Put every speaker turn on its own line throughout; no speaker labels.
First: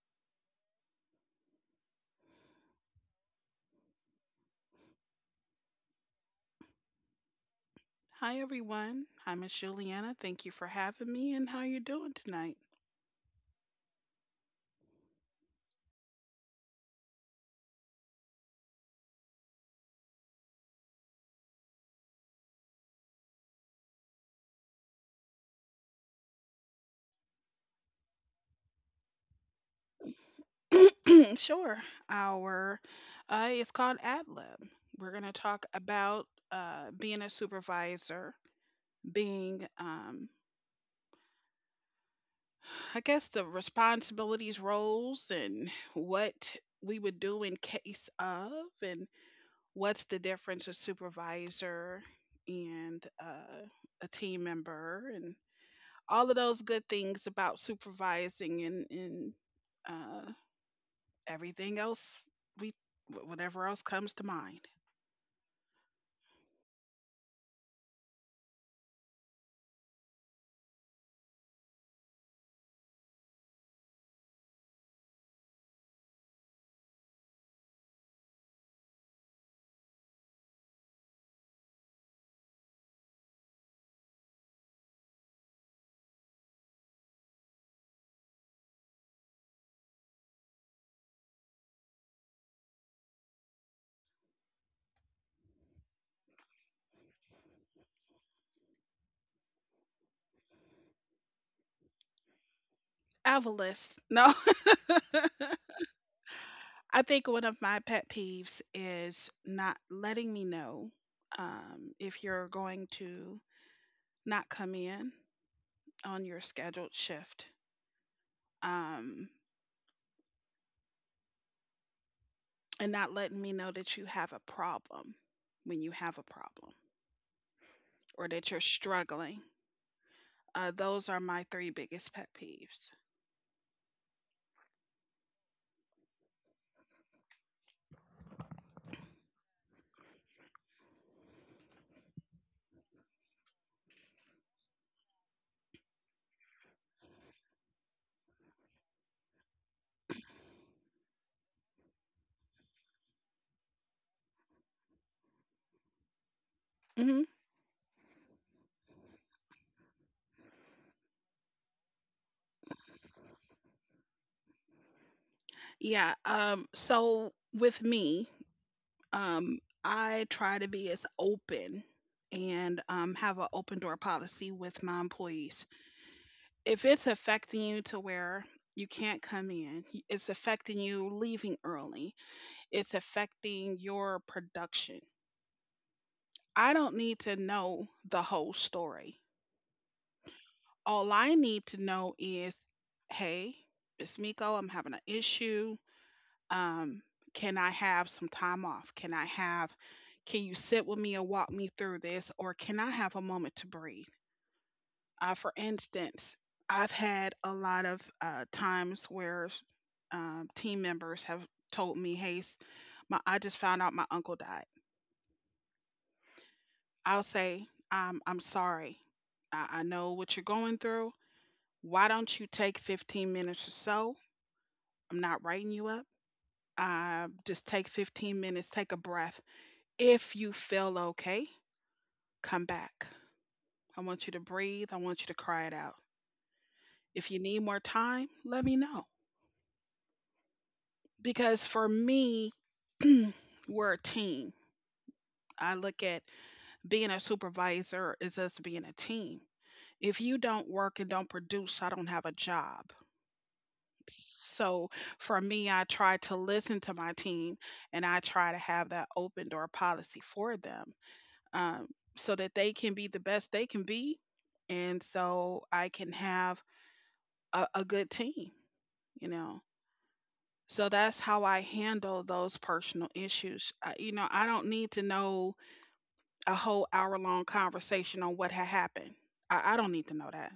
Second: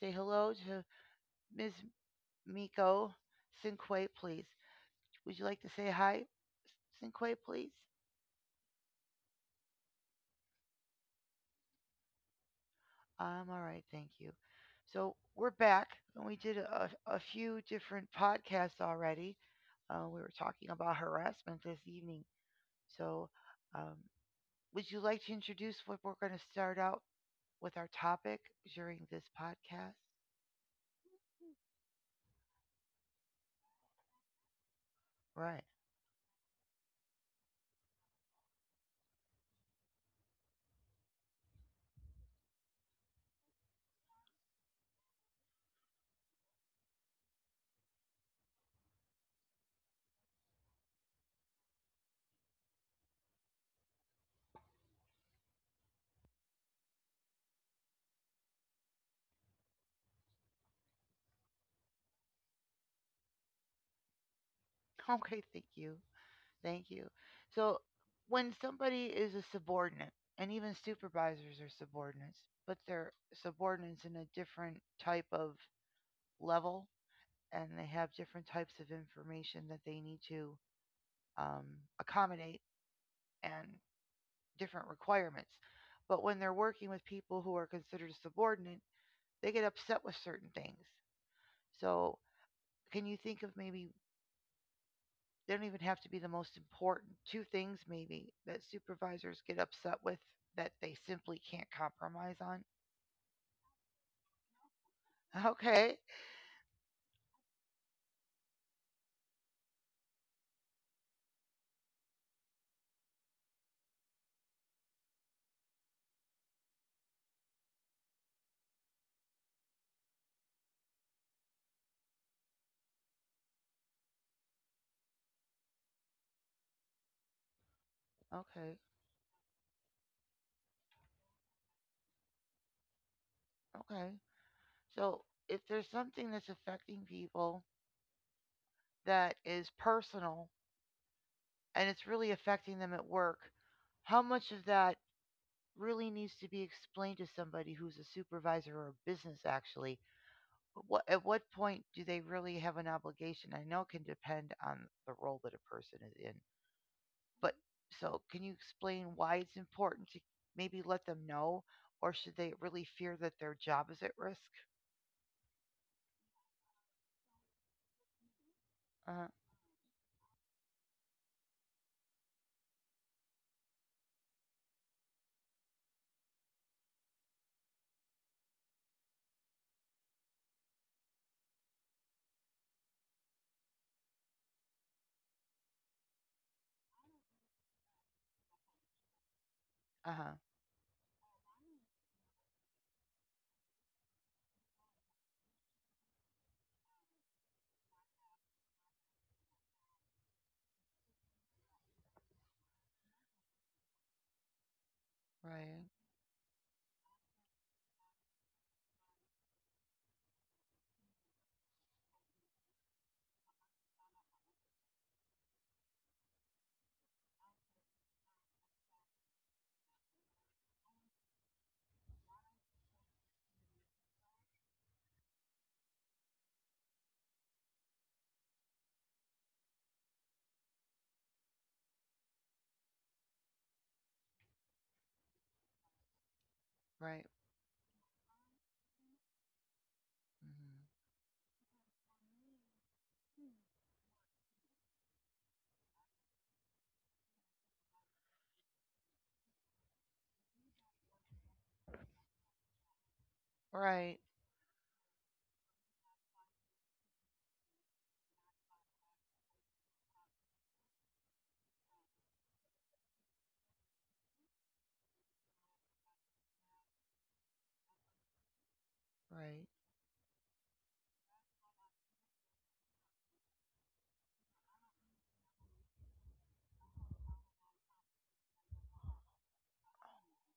say hello to Ms. Miko Cinque, please. Would you like to say hi, Cinque, please?
Hi everyone. I'm Miss Juliana. Thank you for having me and how you doing tonight?
I'm all right, thank you. So we're back, and we did a few different podcasts already. We were talking about harassment this evening. So, um, would you like to introduce what we're going to start out with our topic during this podcast?
Sure. Our It's called AdLib. We're gonna talk
Right.
about being a supervisor, being I guess the responsibilities, roles, and what we would do in case of, and what's the difference a supervisor and a team member, and all of those good things about supervising and uh, everything else we whatever else comes to mind.
Okay, thank you. Thank you. So when somebody is a subordinate, and even supervisors are subordinates, but they're subordinates in a different type of level, and they have different types of information that they need to um, accommodate and different requirements. But when they're working with people who are considered subordinate, they get upset with certain things. So, can you think of maybe they don't even have to be the most important. Two things maybe that supervisors get upset with that they simply can't compromise on.
Avarice, no.
Okay,
I think one of my pet peeves is not letting me know, if you're going to not come in on your scheduled shift, um, and not letting me know that you have a problem when you have a problem or that you're
okay,
struggling. Those are my three biggest pet peeves.
okay. So if there's something that's affecting people that is personal and it's really affecting them at work, how much of that really needs to be explained to somebody who's a supervisor or business actually? What, at what point do they really have an obligation? I know it can depend on the role that a person is in.
Hmm.
But so can you explain why it's important to maybe let them know, or should they really fear that their job is at risk?
Yeah. So with me,
Uh huh.
I try to be as open and have an open door policy with my employees. If it's affecting you to where you can't come in, it's affecting you leaving early, it's affecting your production. I don't need to know the whole story.
Uh huh.
All I need to know is, hey, it's Miko, I'm having an issue. Um, can I have some time off? Can you sit with me and walk me through this? Or can I have a moment to breathe? For
Right.
instance, I've had a lot of times where team members have told me, "Hey, s- my I just found out my uncle died." I'll say, I'm sorry. I know what you're going through. Why don't you take 15 minutes or so? I'm not writing you up. Just take 15 minutes, take a breath. If you feel okay, come back. I want you to breathe. I want you to cry it out.
Right.
If you need more time, let me know.
Hmm.
Because for me, we're a team. I look at being a supervisor is us being a team. If you don't work and don't produce, I don't have a job.
Right.
So for me, I try to listen to my team and I try to have that open door policy for them, um, so that they can be the best they can be. And so I can have a good team, you know.
Right.
So that's how I handle those personal issues. I, you know, I don't need to know a whole hour long conversation on what had happened. I don't need to know that.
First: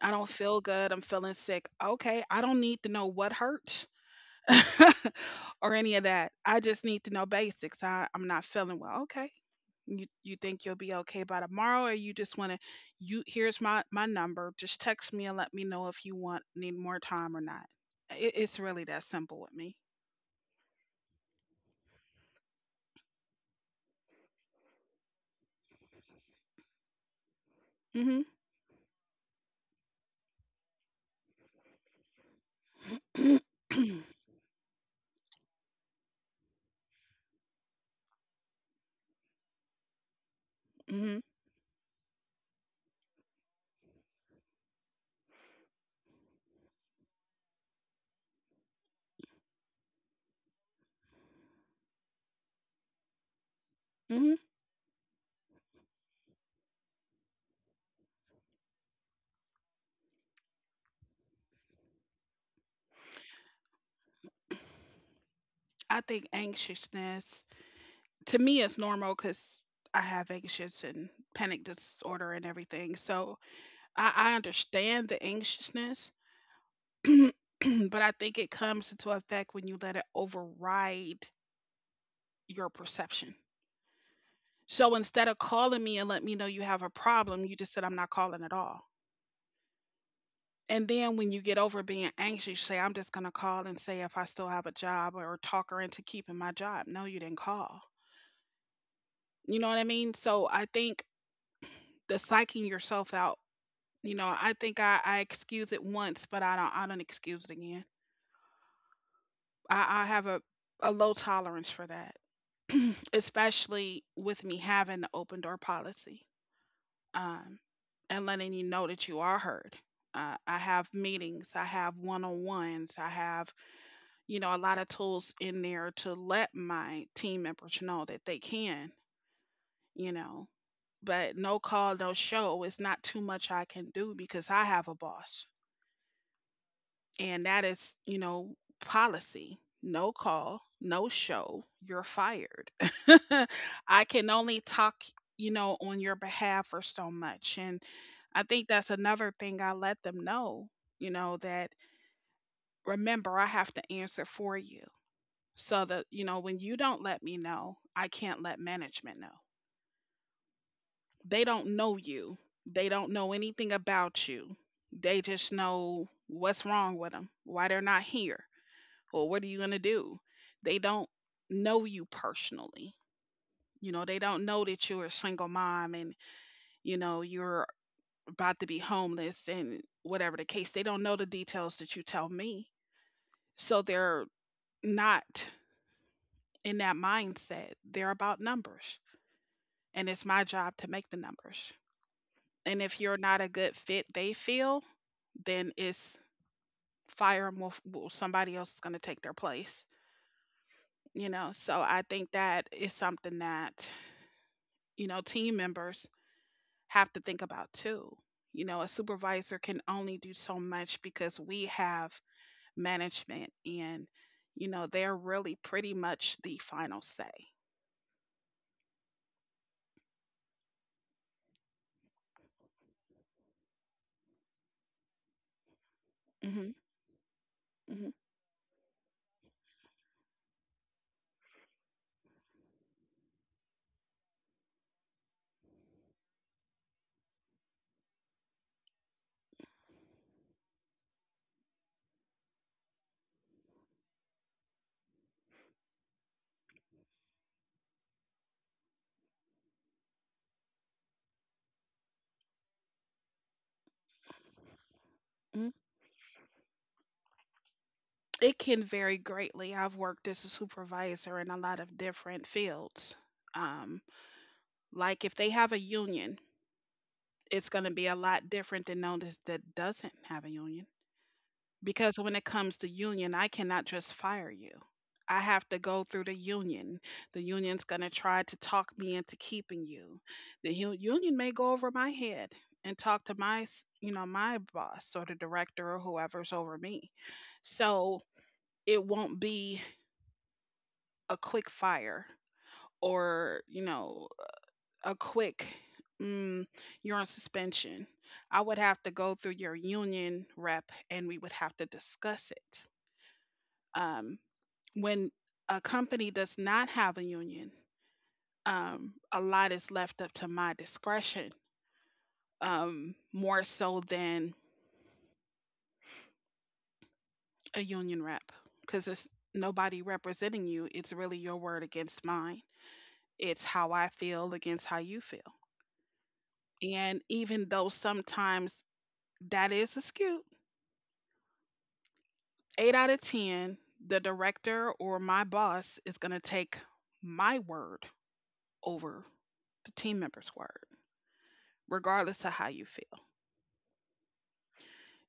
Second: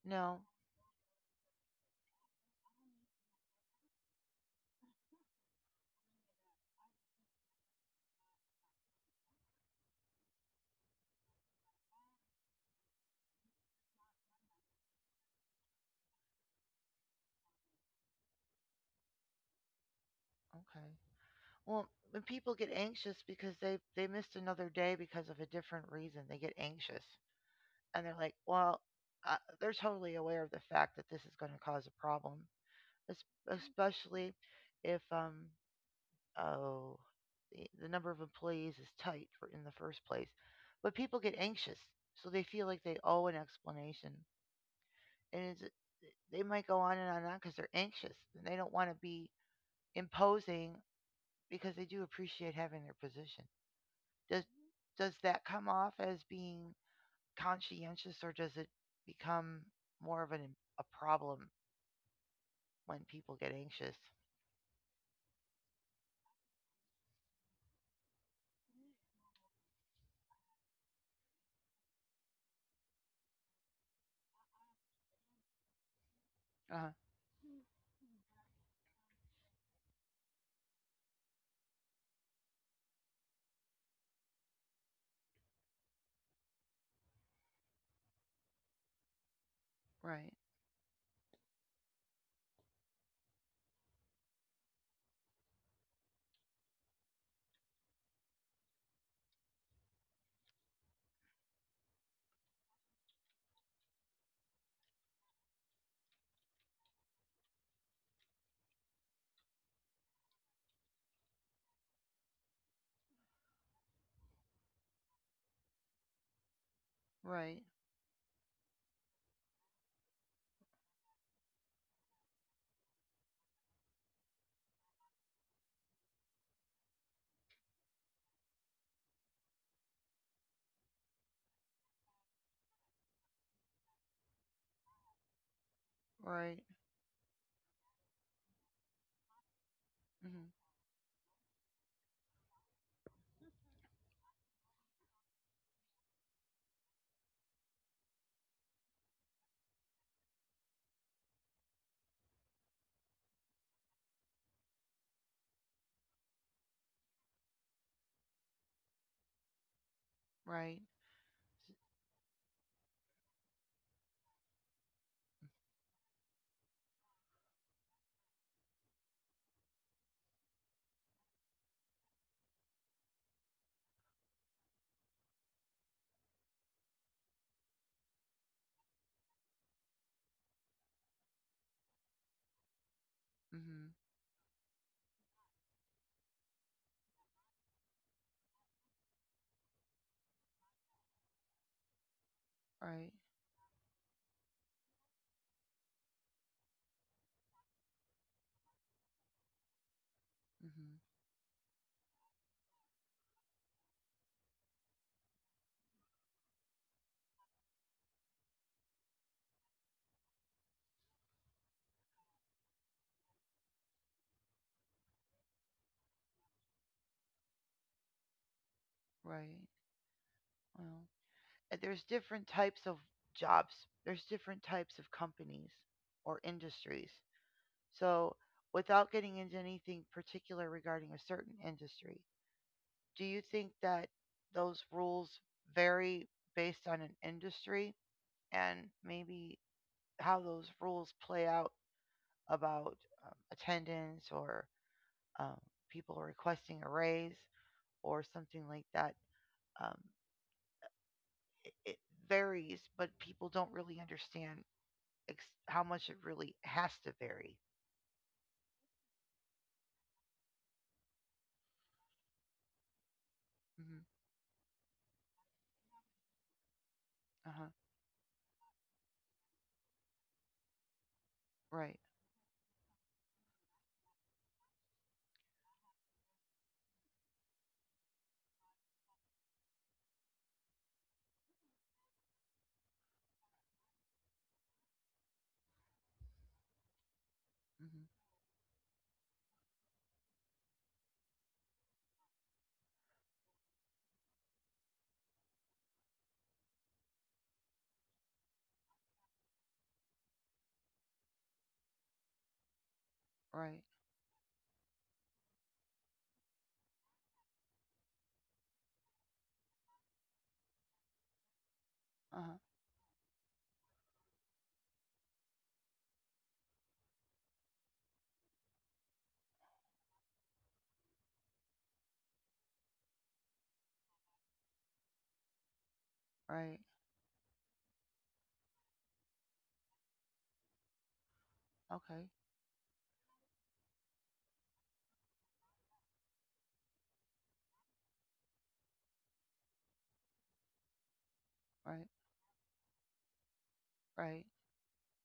I don't
No.
feel good. I'm feeling sick. Okay. I don't need to know what hurts or any of that. I just need to know basics. I'm not feeling well. Okay. You think you'll be okay by tomorrow, or you just want to, you here's my number, just text me and let me know if you want need more time or not. It's really that simple with me.
Okay. Well, when people get anxious because they missed another day because of a different reason, they get anxious and they're
Hmm.
like, well, they're totally aware of the fact that this is going to cause a problem, es-
Hmm.
especially if oh, the number of employees is tight for in the first place. But people get anxious, so they feel like they owe an explanation, and it's, they might go on and on and on because they're anxious and they don't want to be imposing because they do appreciate having their position.
Hmm.
Does does that come off as being conscientious, or does it become more of an a problem when people get anxious?
I think anxiousness to me is normal because I have anxious and panic disorder and everything, so I understand the anxiousness.
Uh,
But I think it comes into effect when you let it override your perception. So instead of calling me and let me know you have a problem, you just said, I'm not calling at all.
right,
And then when you get over being anxious, you say, I'm just going to call and say if I still have a job or talk her into keeping my job. No, you didn't call. You know what I mean? So I think the psyching yourself out, you know, I think I excuse it once, but I don't excuse it again. I have a low tolerance for that, especially with me having the open door policy, um,
right,
and letting you know that you are heard. I have meetings, I have one on ones, I have, you know, a lot of tools in there to let my team members know that they can, you know, but no call, no show. It's not too much I can do because I have a boss.
right,
And that is, you know, policy. No
mm-hmm,
call, no show, you're fired. I can only talk, you know, on your behalf for so much. And I think that's another thing I let them know, you know, that remember, I have to answer for you. So that, you know, when you don't let me know, I can't let management know.
right,
They don't know you, they don't know anything about you. They just know what's wrong with them, why they're not here. Well, what are you going to do? They don't know you personally. You know, they don't know that you're a single mom and, you know, you're about to be homeless and whatever the case. They don't know the details that you tell me. So
hmm
they're not in that mindset. They're about numbers. And it's my job to make the numbers. And if
right.
you're not a good fit, they feel, then it's well, somebody else is going to take their place.
Hmm.
You know, so I think that is something that, you know, team members have to think about too. You know, a supervisor can only do so much because we have management and, you know, they're really pretty much the final say.
Right. Well, there's different types of jobs. There's different types of companies or
Hmm.
industries.
Hmm.
So, without getting into anything particular regarding a certain industry, do you think that those rules vary based on an industry and maybe how those rules play out about attendance or um, people requesting a raise or something like that? Um, it varies, but people don't really understand
Hmm.
how much it really has to vary.
It can vary greatly. I've worked as a supervisor in a lot of different fields.
Mhm.
Um, like if they have a union, it's
Uh-huh.
going to be a lot different than notice that doesn't have a union,
Right.
because when it comes to union, I cannot just fire you. I have to go through the union. The union's going to try to talk me into keeping you. The union may go over my head and talk to my you know, my boss or the director or whoever's over me.
Mm Mhm.
So it won't be a quick fire, or you know, a quick, mm, you're on suspension. I would have to go through your union rep, and we would have to discuss it.
Right.
Um, when a company does not have a union, a lot is left up to my discretion,
Uh-huh.
more so than a union rep, because it's nobody representing you. It's really your word against mine. It's how I feel against how you feel.
Right.
And even though sometimes that is a skew,
Okay.
eight out of 10, the director or my boss is going to take my word over the team member's word,
Right.
regardless of how you feel.
Right.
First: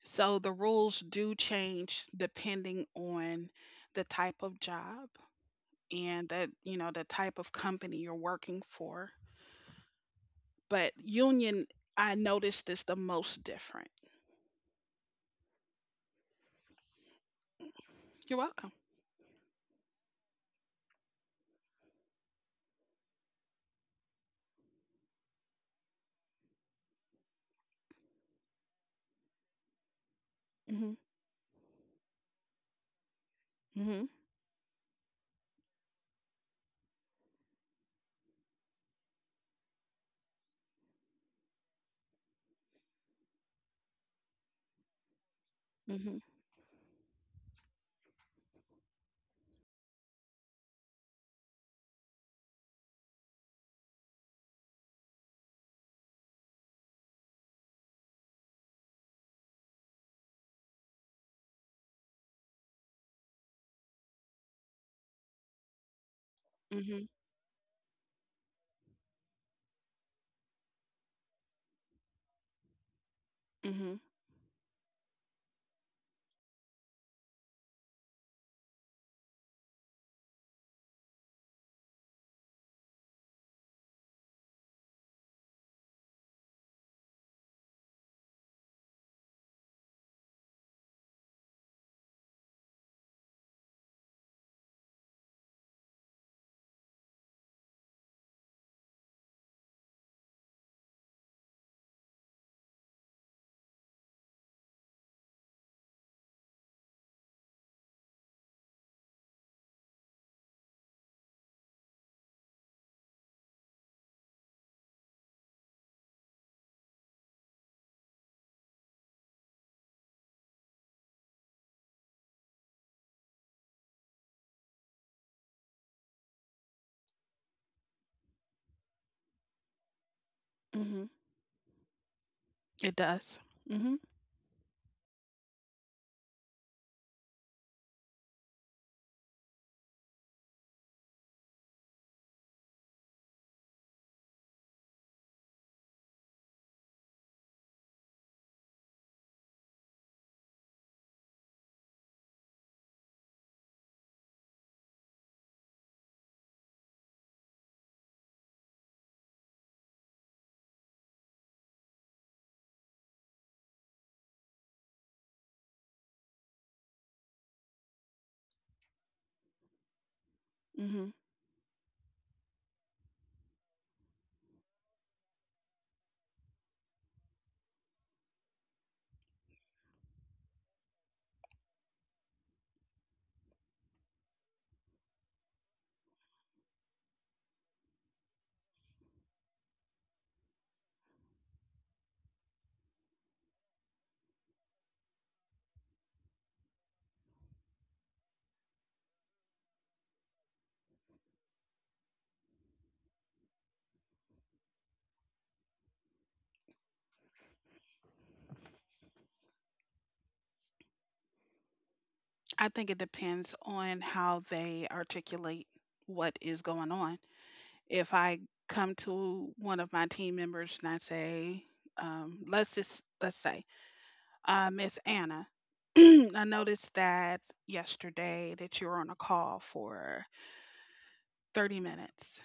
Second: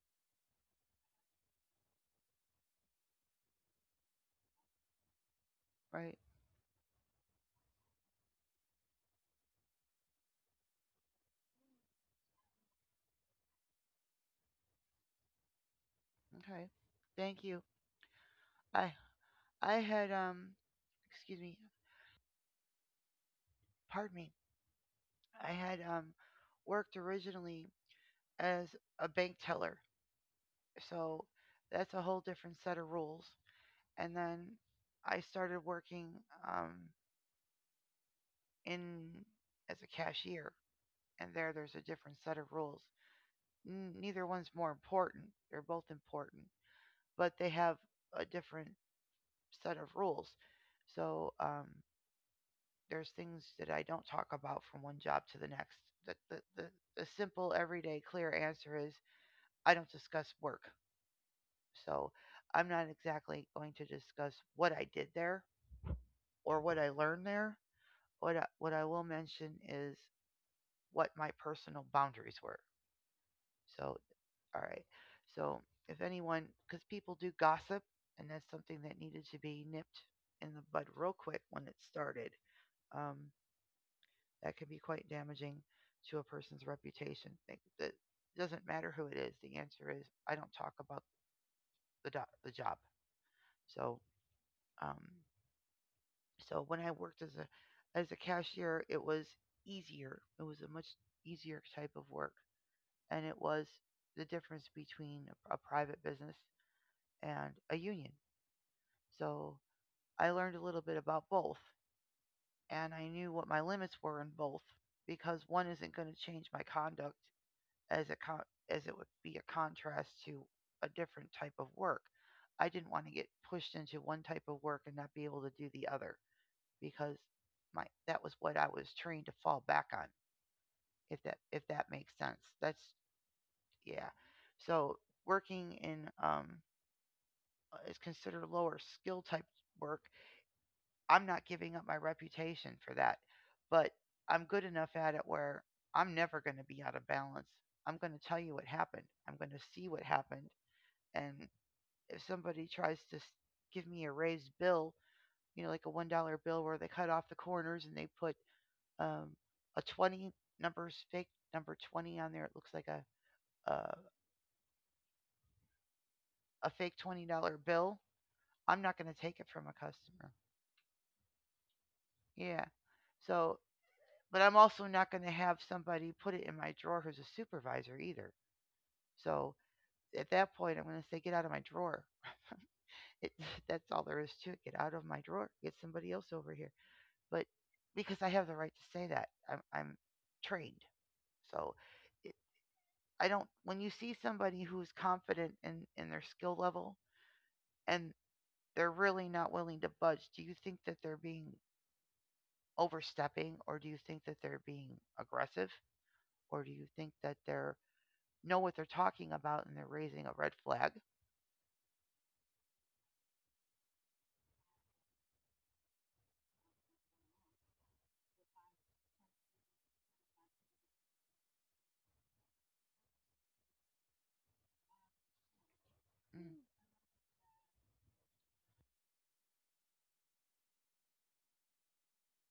So the rules do change depending on the type of job
Right.
and that, you know, the type of company you're working for. But union, I noticed is the most different.
Okay. Thank you.
You're welcome.
I I had excuse me, pardon me. I had worked originally as a bank teller.
Hmm.
So that's a whole different set of rules.
Hmm.
And then I started working in as a cashier. And there's a different set of rules. Neither one's more important. They're both
Hmm.
important, but they have a different set of rules. So there's things that I don't talk about from one job to the next. The, the, the, the simple, everyday, clear answer is I don't discuss work. So I'm not exactly going to discuss what I did there or what I
Hmm.
learned there. What I will mention is what my personal boundaries were.
Hmm.
So all right. So if anyone, because people do gossip, and that's something that needed to be nipped in the bud real quick when it started, um, that can be quite damaging to a person's reputation. Like, it doesn't matter who it is. The answer is I don't talk about the job. So um, so when I worked as a cashier, it was easier. It was a much easier type of work, and it was the difference between a private business and a union. So I learned a little bit about both, and I knew what my limits were in both because one isn't going to change my conduct as a con- as it would be a contrast to a different type of work. I didn't want to get pushed into one type of work and not be able to do the other because my that was what I was trained to fall back on.
Hmm.
If that makes sense, that's
It does. Hmm.
yeah. So working in is considered lower skill type work. I'm not giving up my reputation for that, but I'm good enough at it where I'm never going to be out of balance. I'm going to tell you what happened. I'm going to see what happened. And if somebody tries give me a raised bill, you know, like a $1 bill where they cut off the corners and they put um, a 20 number fake number 20 on there, it looks like a, a fake $20 bill. I'm not going to take it from a customer.
Hmm.
Yeah. So but I'm also not going to have somebody put it in my drawer who's a supervisor either. So at that point, I'm going to say, get out of my drawer. It, that's all there is to it. Get out of my drawer. Get somebody else over here. But because I have the right to say that, I'm trained. So it, I don't, when you see somebody who's confident in their skill level and they're really not willing to budge, do you think that they're being overstepping or do you think that they're being aggressive or do you think that they're know what they're talking about and they're raising a red flag.
I think it depends on how they articulate what is going on. If I come to one of my team members and I say, let's say, uh, Miss Anna, I noticed that yesterday that you were on a call for 30 minutes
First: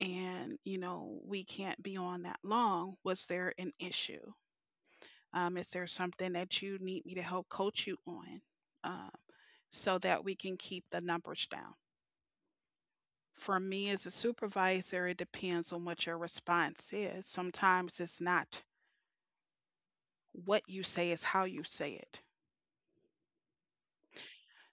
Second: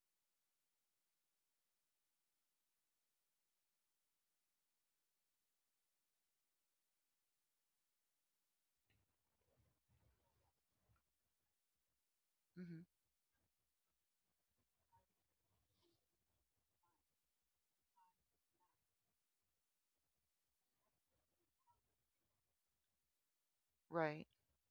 and, you know, we can't be on that long. Was there an issue? Is there something that you need me to help coach you on, um, so that we can keep the numbers down?
Mm-hmm.
For me as a supervisor, it depends on what your response is. Sometimes it's not what you say, it's how you say it.
Right.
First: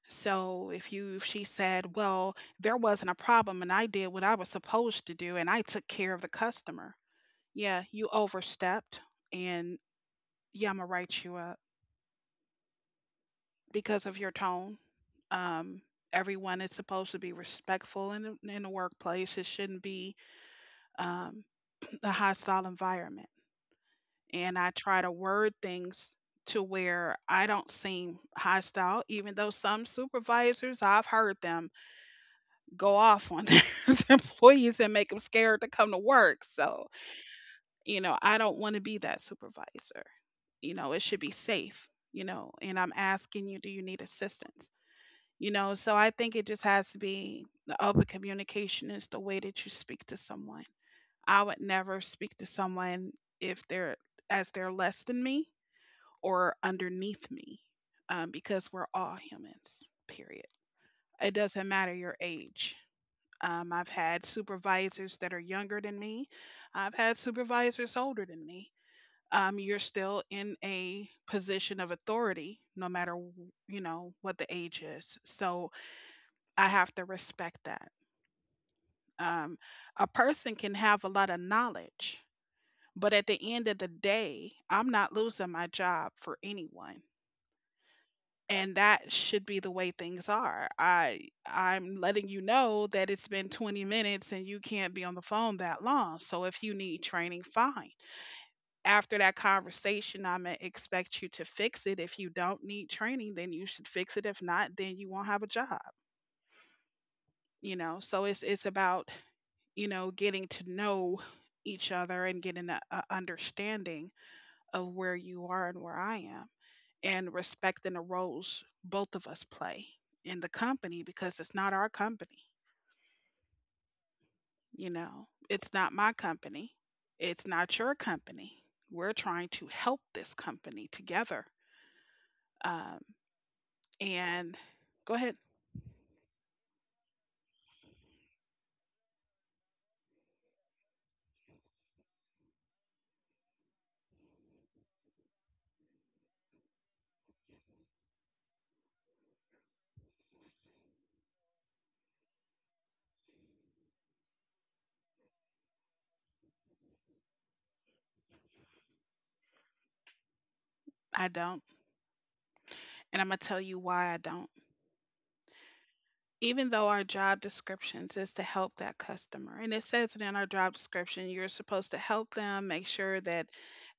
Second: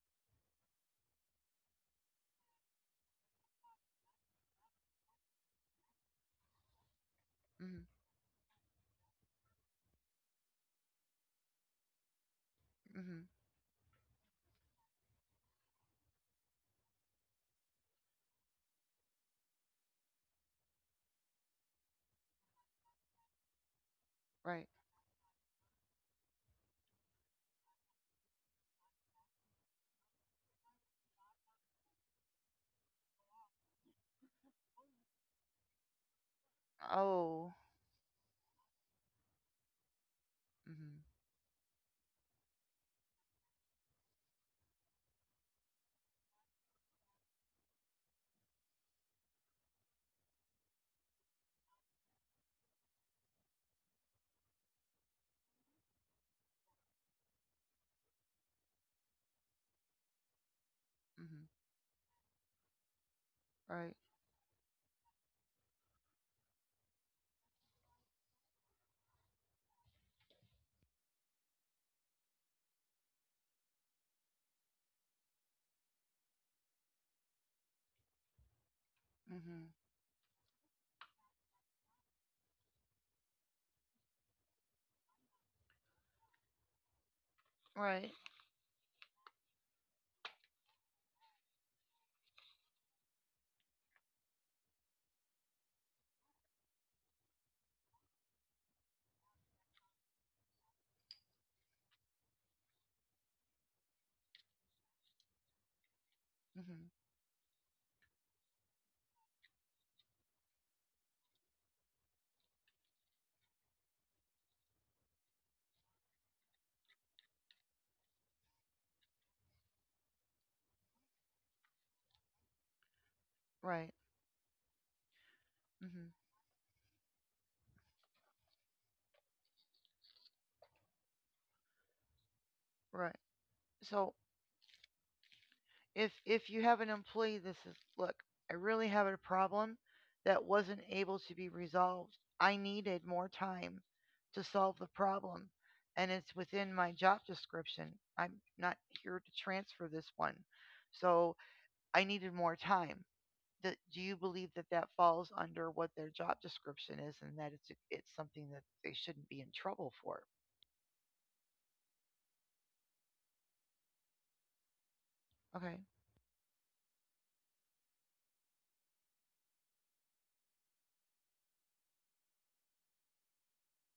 So if she said, "Well, there wasn't a problem and I did what I was supposed to do and I took care of the customer."
Mm-hmm.
Yeah, you overstepped, and yeah, I'm gonna write you up
Mm-hmm.
because of your tone. Um Everyone is supposed to be respectful in in the workplace. It shouldn't be um a hostile environment. And
Right.
I try to word things to where I don't seem hostile, even though some supervisors, I've heard them go off on their employees and make them scared to come to work. So,
Oh.
you know, I don't want to be that supervisor. You know,
Mm-hmm.
it should be safe, you know, and I'm asking you, do you need assistance? You know, so I think it just has to be the open communication is the way that you speak to someone. I would never speak to someone if they're, as they're less than me or underneath me, because we're all humans, period. It
Mm-hmm.
doesn't matter your age. I've
Right.
had supervisors that are younger than me. I've had supervisors older than me. You're still in a position of authority, no matter you know what the age is. So I have to respect that. Um,
Mm-hmm.
a person can have a lot of knowledge, but at the end of the day, I'm not losing my job for anyone.
Right.
And that should be the way things are. I'm letting you know that it's been 20 minutes and you can't be on the phone that long. So if you need training, fine. After that conversation, I'm gonna expect you to fix it. If you don't need training, then you should fix it. If not, then you won't have a job.
Mm-hmm.
So it's about getting to know each other and getting a understanding of where you are and where I am, and respecting the roles both of us play in the company, because it's not our company.
Right.
You know, it's not
Mm-hmm.
my company, it's not your company. We're trying to help this company together. Um,
Right. So
and Go ahead.
if you have an employee that says, "Look, I really have a problem that wasn't able to be resolved. I needed more time to solve the problem, and it's within my job description. I'm not here to transfer this one." So I needed more time. Do you believe that that falls under what their job description is and that it's something that they shouldn't be in trouble for?
I don't. And I'm going to tell you why I don't.
Okay.
Even though our job descriptions is to help that customer, and it says it in our job description, you're supposed to help them make sure that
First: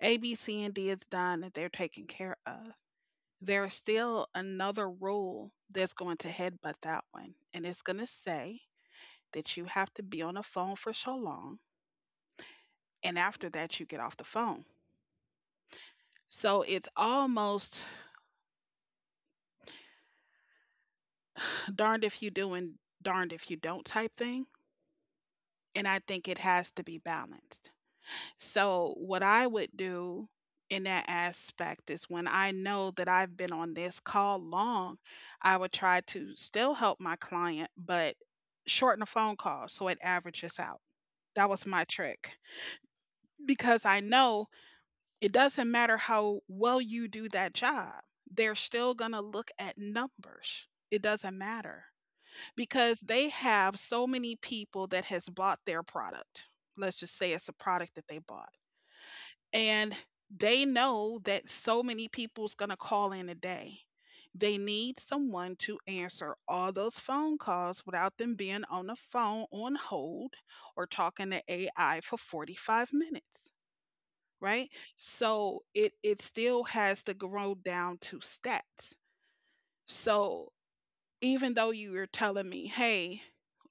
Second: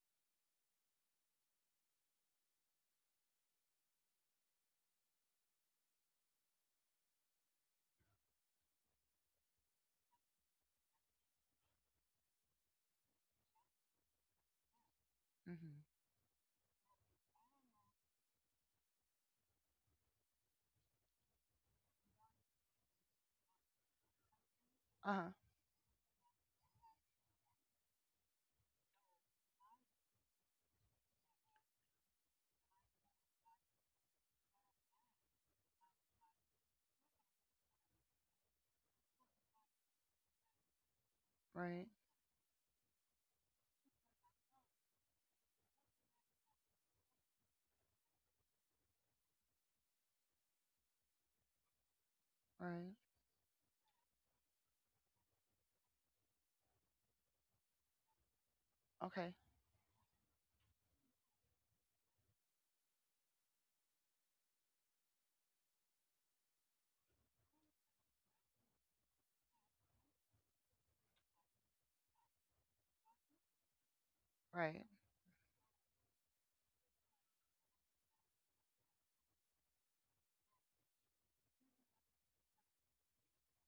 A, B, C, and D is done, that they're taken care of. There's still another rule that's going to headbutt that one. And it's going to say that you have to be on the phone for so long. And after that, you get off the phone.
Mhm.
So it's almost darned if you do and darned if you don't type thing.
Uh-huh.
And I think it has to be balanced. So what I would do in that aspect is, when I know that I've been on this call long, I would try to still help my client, but shorten the phone call so it averages out. That was my
Right.
trick, because I know it doesn't matter how well you do that job, they're still going to look at numbers. It doesn't matter,
Right.
because they have so many people that has bought their product. Let's just say it's a product that they bought.
Okay.
And they know that so many people's going to call in a day. They need someone to answer all those phone calls without them being on the phone on hold or talking to AI for 45 minutes, right?
Right.
So it still has to grow down to stats. So even though you were telling me, hey,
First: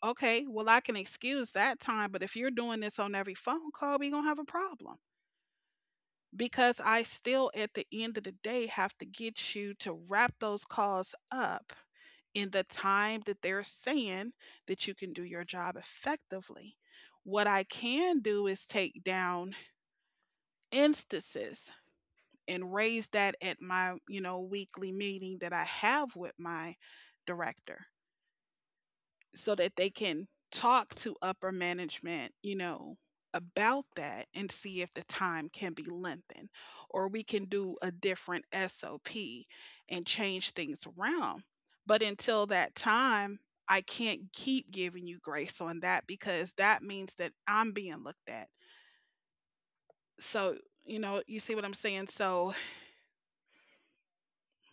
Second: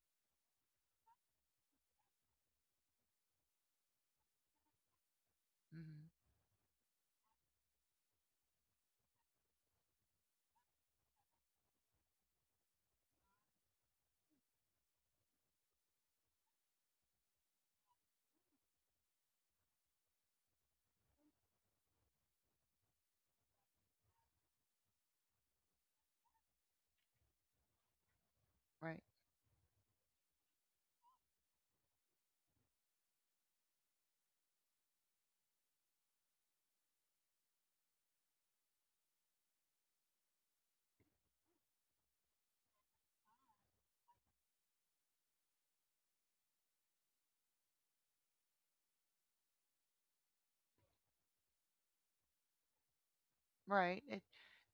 okay, well I can excuse that time, but if you're doing this on every phone call, we're gonna have a problem.
Mhm.
Because I still at the end of the day have to get you to wrap those calls up in the time that they're saying that you can do your job effectively. What I can do is take down instances and raise that at my weekly meeting that I have with my director,
Right.
so that they can talk to upper management, about that, and see if the time can be lengthened or we can do a different SOP and change things around. But until that time, I can't keep giving you grace on that, because that means that I'm being looked at. So you see what I'm saying. So
Right. It,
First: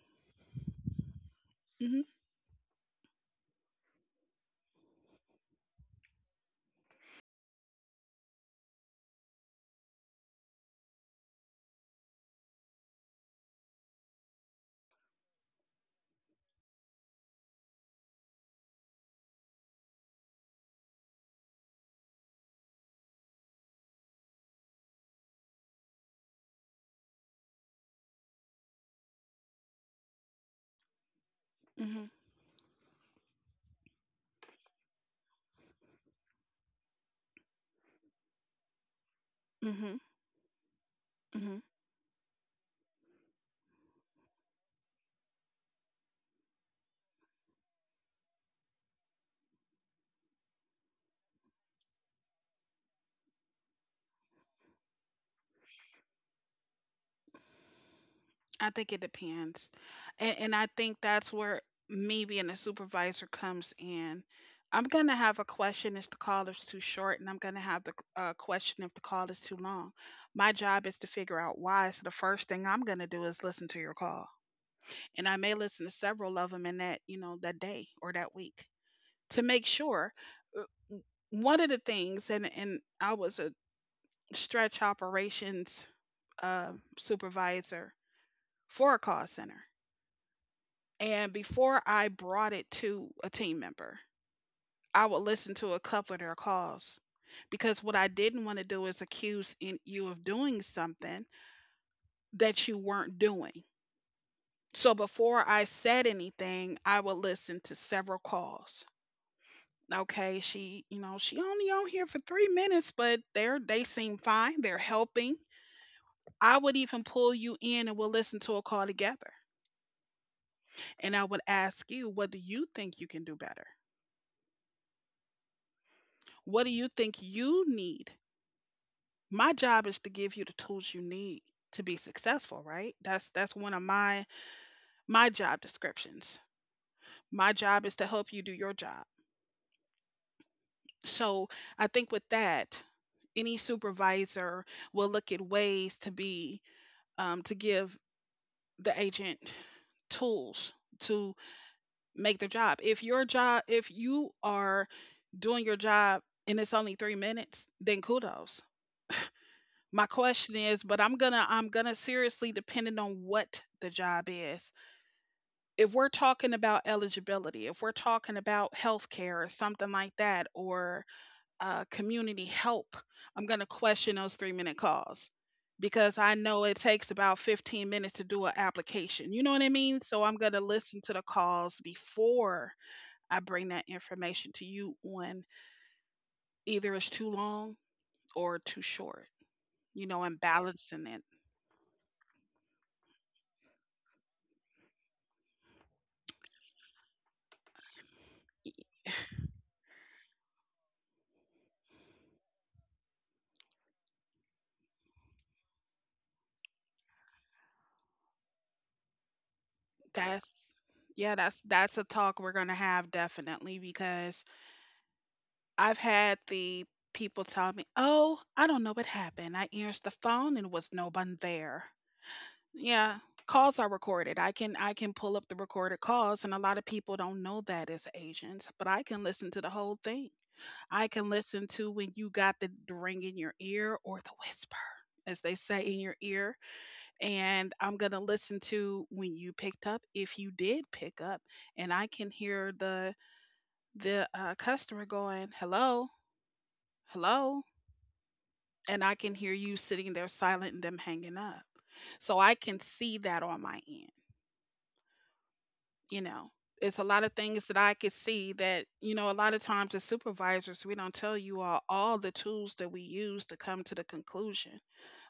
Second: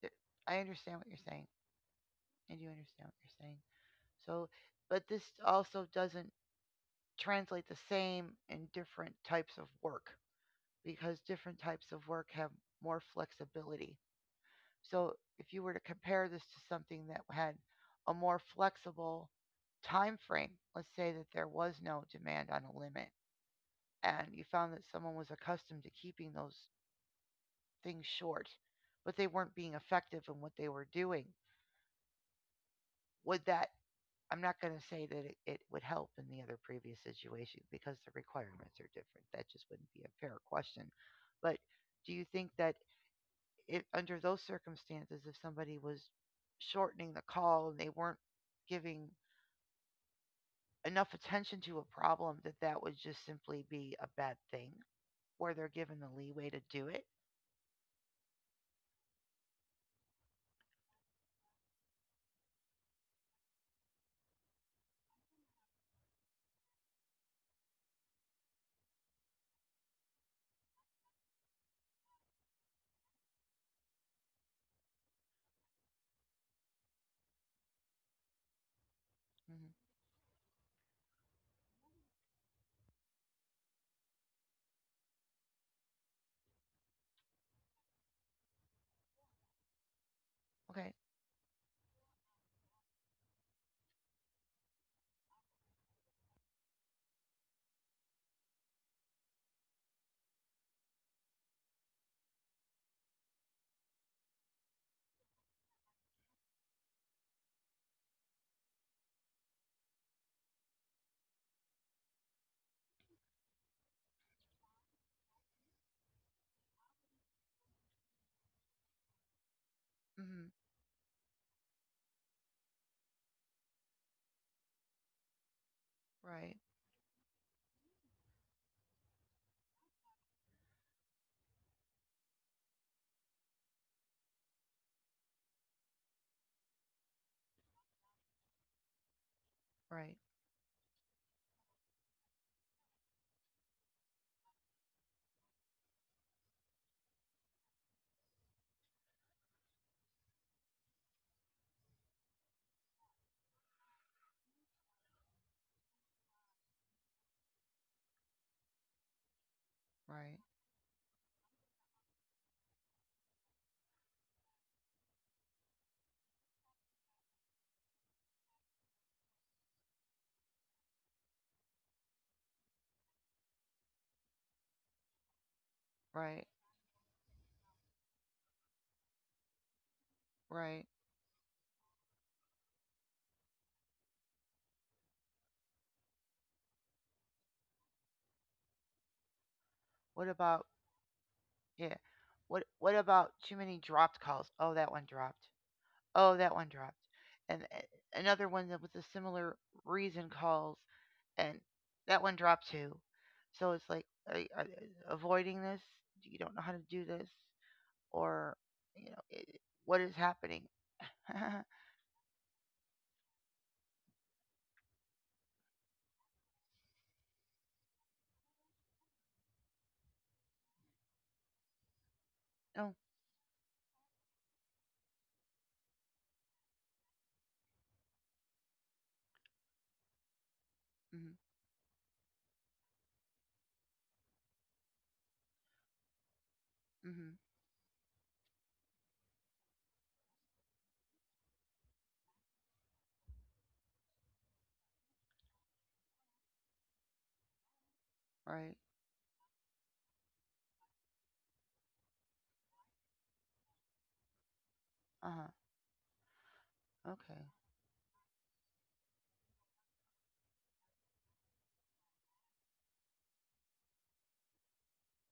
it I understand what you're saying.
hmm
I do understand what you're saying. So, but this also doesn't translate the same in different types of work because different types of work have more flexibility. So if you were to compare this to something that had a more flexible time frame, let's say that there was no demand on a limit and you found that someone was accustomed to keeping those things short, but they weren't being effective in what they were doing,
hmm
would that I'm not going to say that it would help in the other previous situation because the requirements are different. That just wouldn't
hmm.
be a fair question. But
Mhm.
do you think that it under those circumstances if somebody was shortening the call and they weren't giving enough attention to a problem that that would just simply be a bad thing where they're given the leeway to do it
I think it depends. And I think that's where me being a supervisor comes in. I'm going to have a question if the call is too short, and I'm going to have the question if the call is too long. My job is to figure out why. So the first thing I'm going to do is listen to your call. And I may listen to several of them in that, you know, that day or that week, to make
hmm
sure. Uh, One of the things, and I was a stretch operations uh, supervisor for a call center.
okay
And before I brought it to a team member, I would listen to a couple of their calls, because what I didn't want to do is accuse you of doing something that you weren't doing. So before I said anything, I would listen to several calls. Okay, she, you know, she only on here for 3 minutes, but they seem fine. They're helping. I would even pull you in and we'll listen to a call together.
hmm
And I would ask you, what do you think you can do better?
right
What do you think you need? My job is to give you the tools you need to be successful, right? That's one of my job descriptions. My job is to help you do your job.
right
So I think with that, any supervisor will look at ways to be, to give the agent tools to make their job, if your job, if you are doing your job and it's only 3 minutes, then kudos. My
right
question is, but I'm gonna seriously, depending on what the job is, if we're talking about eligibility, if we're talking about healthcare or something like that, or community help, I'm going to question those 3 minute calls, because I
right.
know it takes about 15 minutes to do an application. You know what I mean? So I'm going to
Right.
listen to the calls before I bring that information to you on either it's too long or too short, you
What
know, and
about
balancing it.
yeah? What about too many dropped calls? Oh, that one dropped. Oh, that one dropped. And another one that with a similar reason calls, and that one dropped too. So it's like avoiding this. You don't know how to do this, or you know it, what is happening.
That's, yeah, that's a talk we're going to have definitely, because I've had the people tell me, "Oh, I don't know what happened. I answered the phone and was no one there."
No.
Yeah, calls are recorded. I can pull up the recorded calls, and a lot of people don't know that as agents, but I can listen to the whole thing. I can
Mhm.
listen to when you got the ring in your ear or the whisper, as they say in your ear,
Mhm.
and I'm gonna listen to when you picked up, if you did pick up, and I can hear the customer going, "Hello, hello."
Right.
And I can hear you sitting there silent and them hanging up. So I can see that on my end,
Uh huh.
you know. It's a lot of
Okay.
things that I could see that, you know, a lot of times as supervisors, we don't tell you all the tools that we use to come to the conclusion.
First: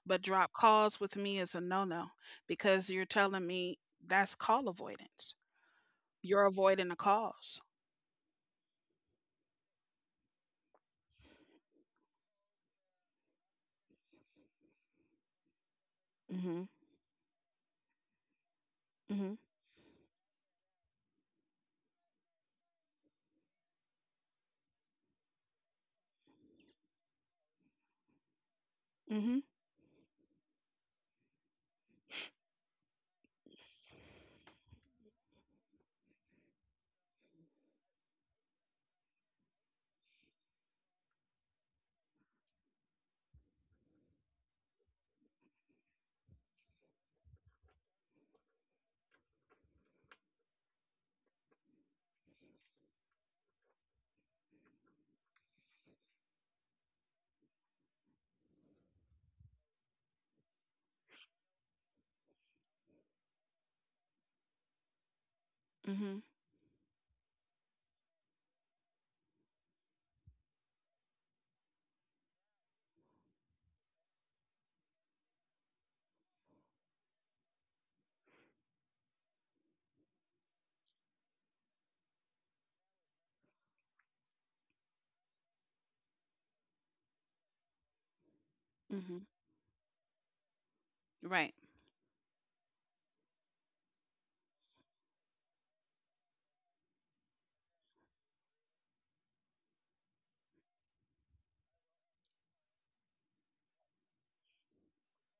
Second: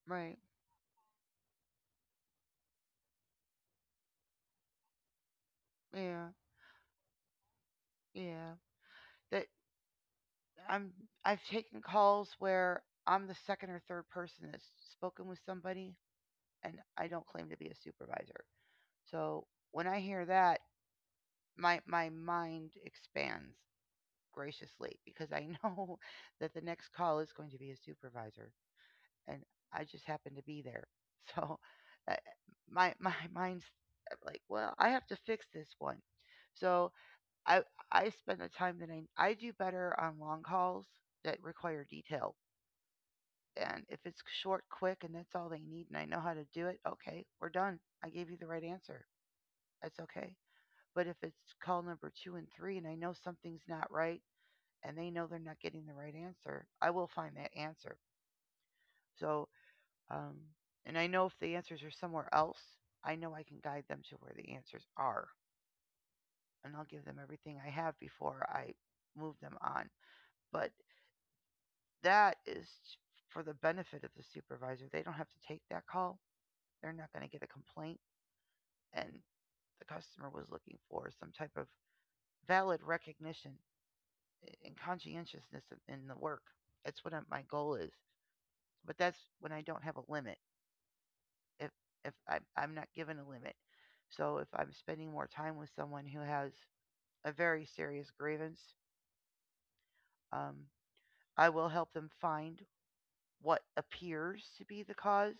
But
Right.
drop calls with me is a no no, because you're telling me that's call avoidance.
Yeah.
You're avoiding the calls.
Yeah. That I'm I've taken calls where I'm the second or third person that's spoken with somebody
Mm hmm.
and I don't claim to be a supervisor.
Mm
So when I hear that, my mind expands graciously because I know that the next call is going to be a supervisor
hmm. Mm
and I just happen to be there. So uh, my mind's like, well, I have to fix this one. So I I spend the time that I do better on long calls that require detail. And if it's short, quick, and that's all they need and I know how to do it, okay, we're done. I gave you the right answer. That's okay. But if it's call number two and three and I know something's not right and they know they're not getting the right answer, I will find that answer. So, um, and I know if the answers are somewhere else, I know I can guide them to where the answers are.
hmm. Mm hmm.
And I'll give them everything I have before I move them on. But that is for the benefit of the supervisor. They don't have to take that call. They're not going to get a complaint. And the customer was looking for some type of valid recognition and conscientiousness in the work. That's what my goal is. But
Mm hmm.
that's when I don't have a limit.
Right.
If if I'm not given a limit, so if I'm spending more time with someone who has a very serious grievance, um, I will help them find what appears to be the cause.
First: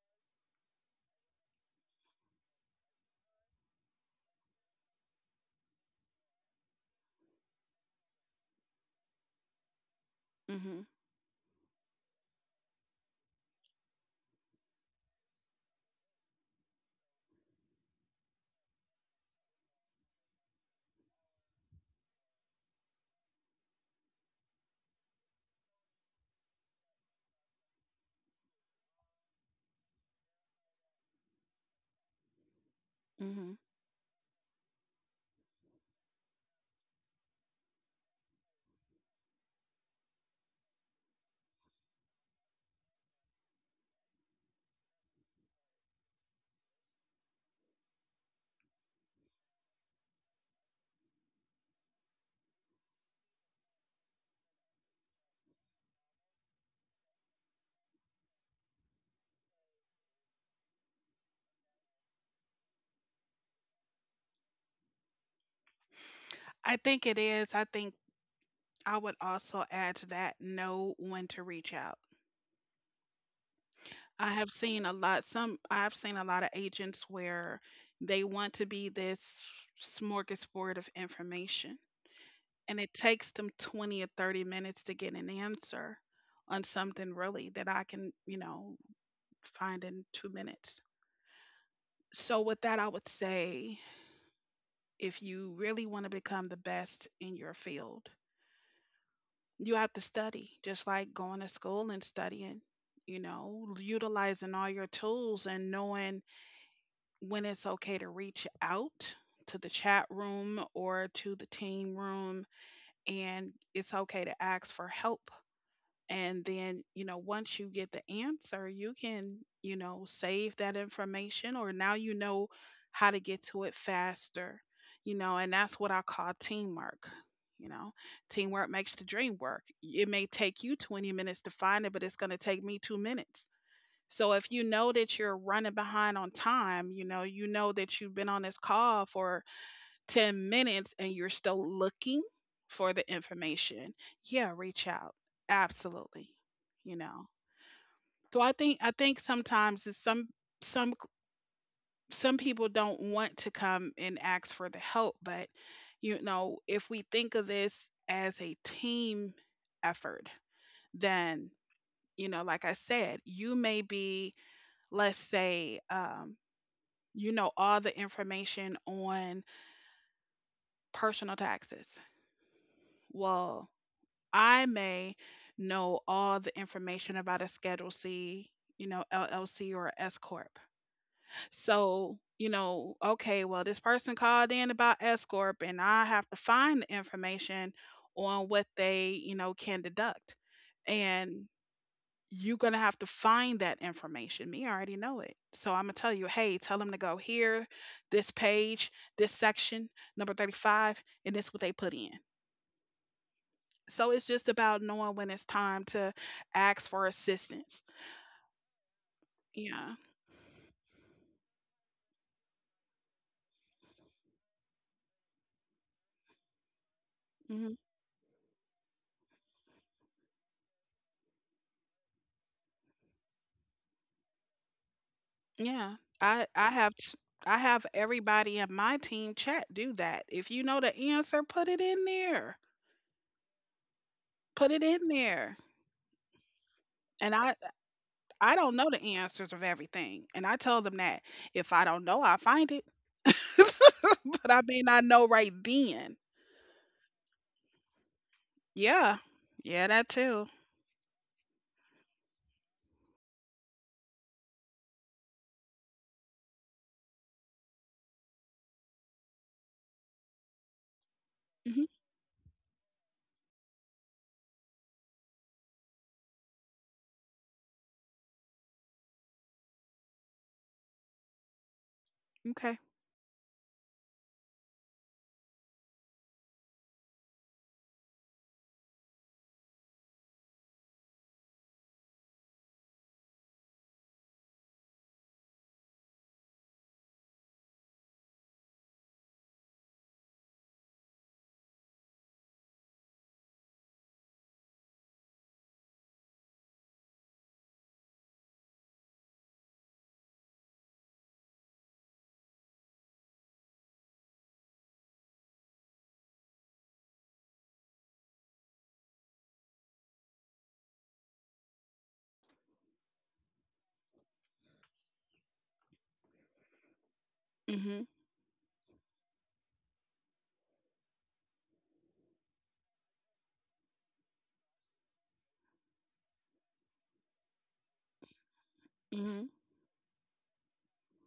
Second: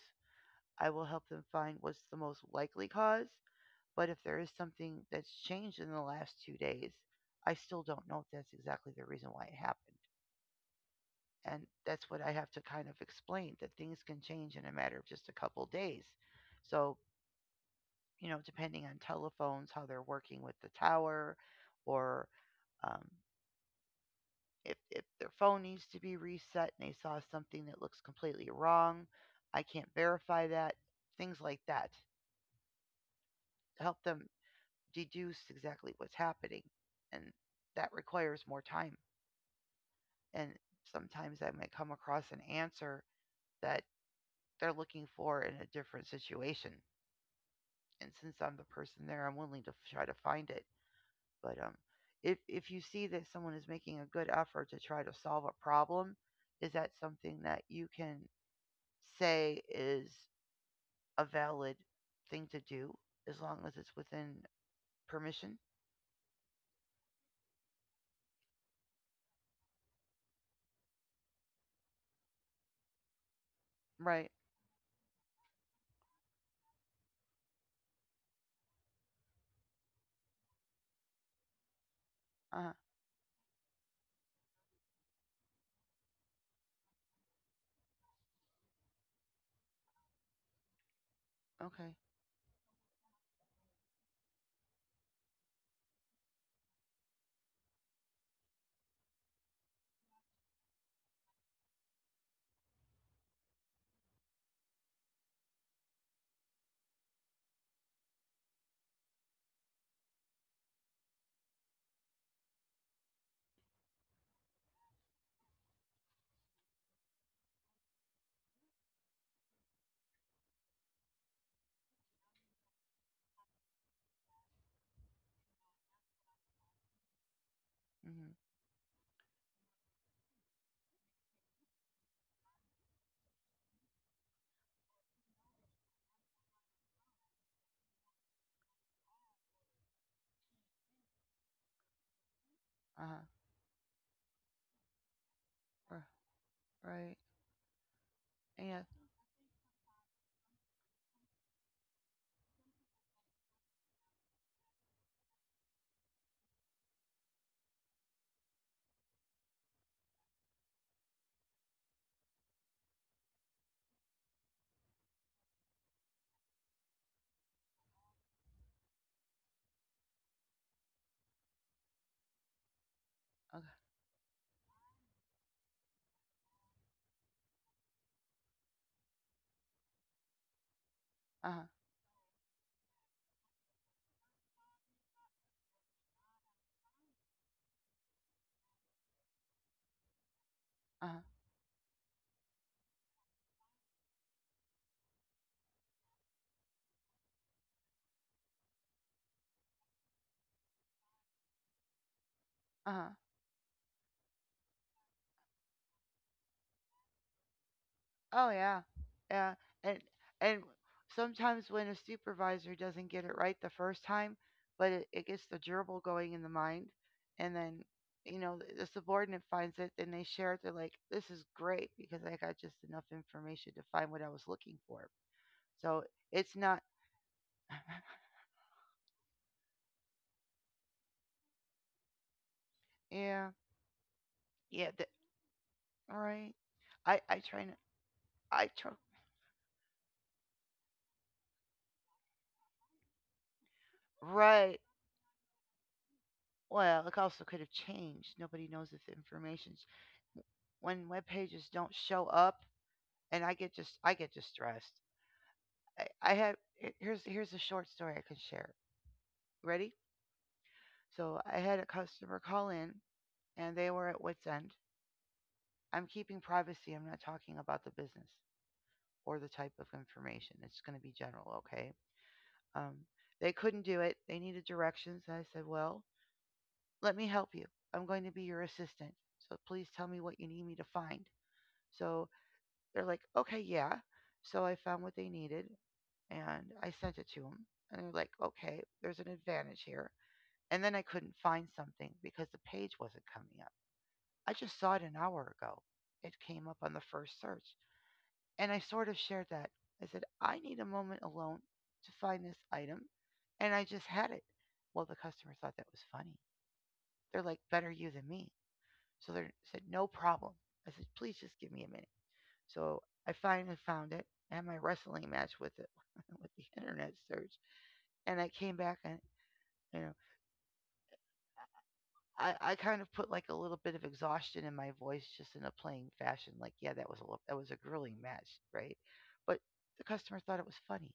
I will help them find what's the most likely cause. But if there is something that's changed in the last 2 days, I still don't know if that's exactly the reason why it happened.
Mm hmm.
And that's what I have to kind of explain, that things can change in a matter of just a couple days. So, you know, depending on telephones, how they're working with the tower, or um, if their phone needs to be reset and they saw something that looks completely wrong, I can't verify that, things like that.
Mm hmm.
Help them deduce exactly what's happening. And that requires more time. And sometimes I might come across an answer that they're looking for in a different situation. And since I'm the person there, I'm willing to try to find it. But if you see that someone is making a good effort to try to solve a problem, is that something that you can say is a valid thing to do as long as it's within permission?
I think it is. I think I would also add to that, know when to reach out.
Right.
I have seen a lot, some, I've seen a lot of agents where they want to be this smorgasbord of information,
Uh huh.
and it takes them 20 or 30 minutes to get an answer on something really that I can, you know, find in 2 minutes.
Okay.
So, with that, I would say, if you really want to become the best in your field, you have to study, just like going to school and studying, you know, utilizing all your tools and knowing when it's okay to reach out to the chat room or to the team room. And it's okay to ask for help, and then, you know, once you get the answer, you can, you know, save that information, or now you know how to get to it faster, you know. And that's what I call teamwork, you know.
Mm hmm.
Teamwork makes the dream work. It may take you 20 minutes to find it, but it's going to take me 2 minutes. So if you know that you're running behind on time, you know, you know that you've been on this call for 10 minutes and you're still looking for the
Uh
information, yeah, reach out.
huh.
Absolutely. You
Right.
know. So I think,
Yeah.
I think sometimes it's some, some some people don't want to come and ask for the help. But you know, if we think of this as a team effort, then, you know, like I said, you may be, let's say, you know, all the information on personal taxes. Well,
Okay.
I may know all the information about a Schedule C, you know, LLC or S corp.
Uh huh.
So, you know, okay, well, this person called in about S corp, and I have to find the information on what they, you know, can deduct,
Uh huh.
and you're gonna have to find that information. Me, I already know it, so I'm gonna tell you, hey, tell them to go here, this page, this section, number 35, and this what they put in.
Uh huh.
So it's just about knowing when it's time to ask for assistance.
Oh yeah. Yeah.
Yeah.
And and sometimes when a supervisor doesn't get it right the first time, but it gets the gerbil going in the mind, and
Hmm.
then you know the subordinate finds it, and they share it. They're like, "This is great because I got just enough information to find what I was looking for."
Yeah.
So it's not.
I have everybody in my team chat do that. If you know the answer, put it in there.
Yeah.
Put it
Yeah.
in there.
Right. I
And
I
I
try. And
I
I
don't know
try.
the answers of everything. And I tell them that if I don't know, I find it. But I
Right.
may not know right then.
Well, it also could have changed. Nobody knows if the
Yeah.
information
Yeah, that too.
when web pages don't show up and I get just I get distressed. I had here's a short story I can share. Ready? So I had
Hmm.
a customer call in and they were at wits end. I'm keeping privacy. I'm not talking about the business or the type of information. It's going to be general, okay?
Okay.
Um, they couldn't do it. They needed directions. And I said, well, let me help you. I'm going to be your assistant. So please tell me what you need me to find. So they're like, okay, yeah. So I found what they needed, and I sent it to them. And they're like, okay, there's an advantage here. And then I couldn't find something because the page wasn't coming up. I just saw it an hour ago. It came up on the first search. And I sort of shared that. I said, I need a moment alone to find this item. And I just had it. Well, the customer thought that was funny. They're like, better you than me. So they said, no problem. I said, please just give me a minute. So I finally found it and my wrestling match with it, with the internet search.
Mhm.
And I came back and, you know, I kind of put like a little bit of exhaustion in my voice just in a playing fashion. Like, yeah, that was a that was a grueling match, right?
Mhm.
But the customer thought it was funny.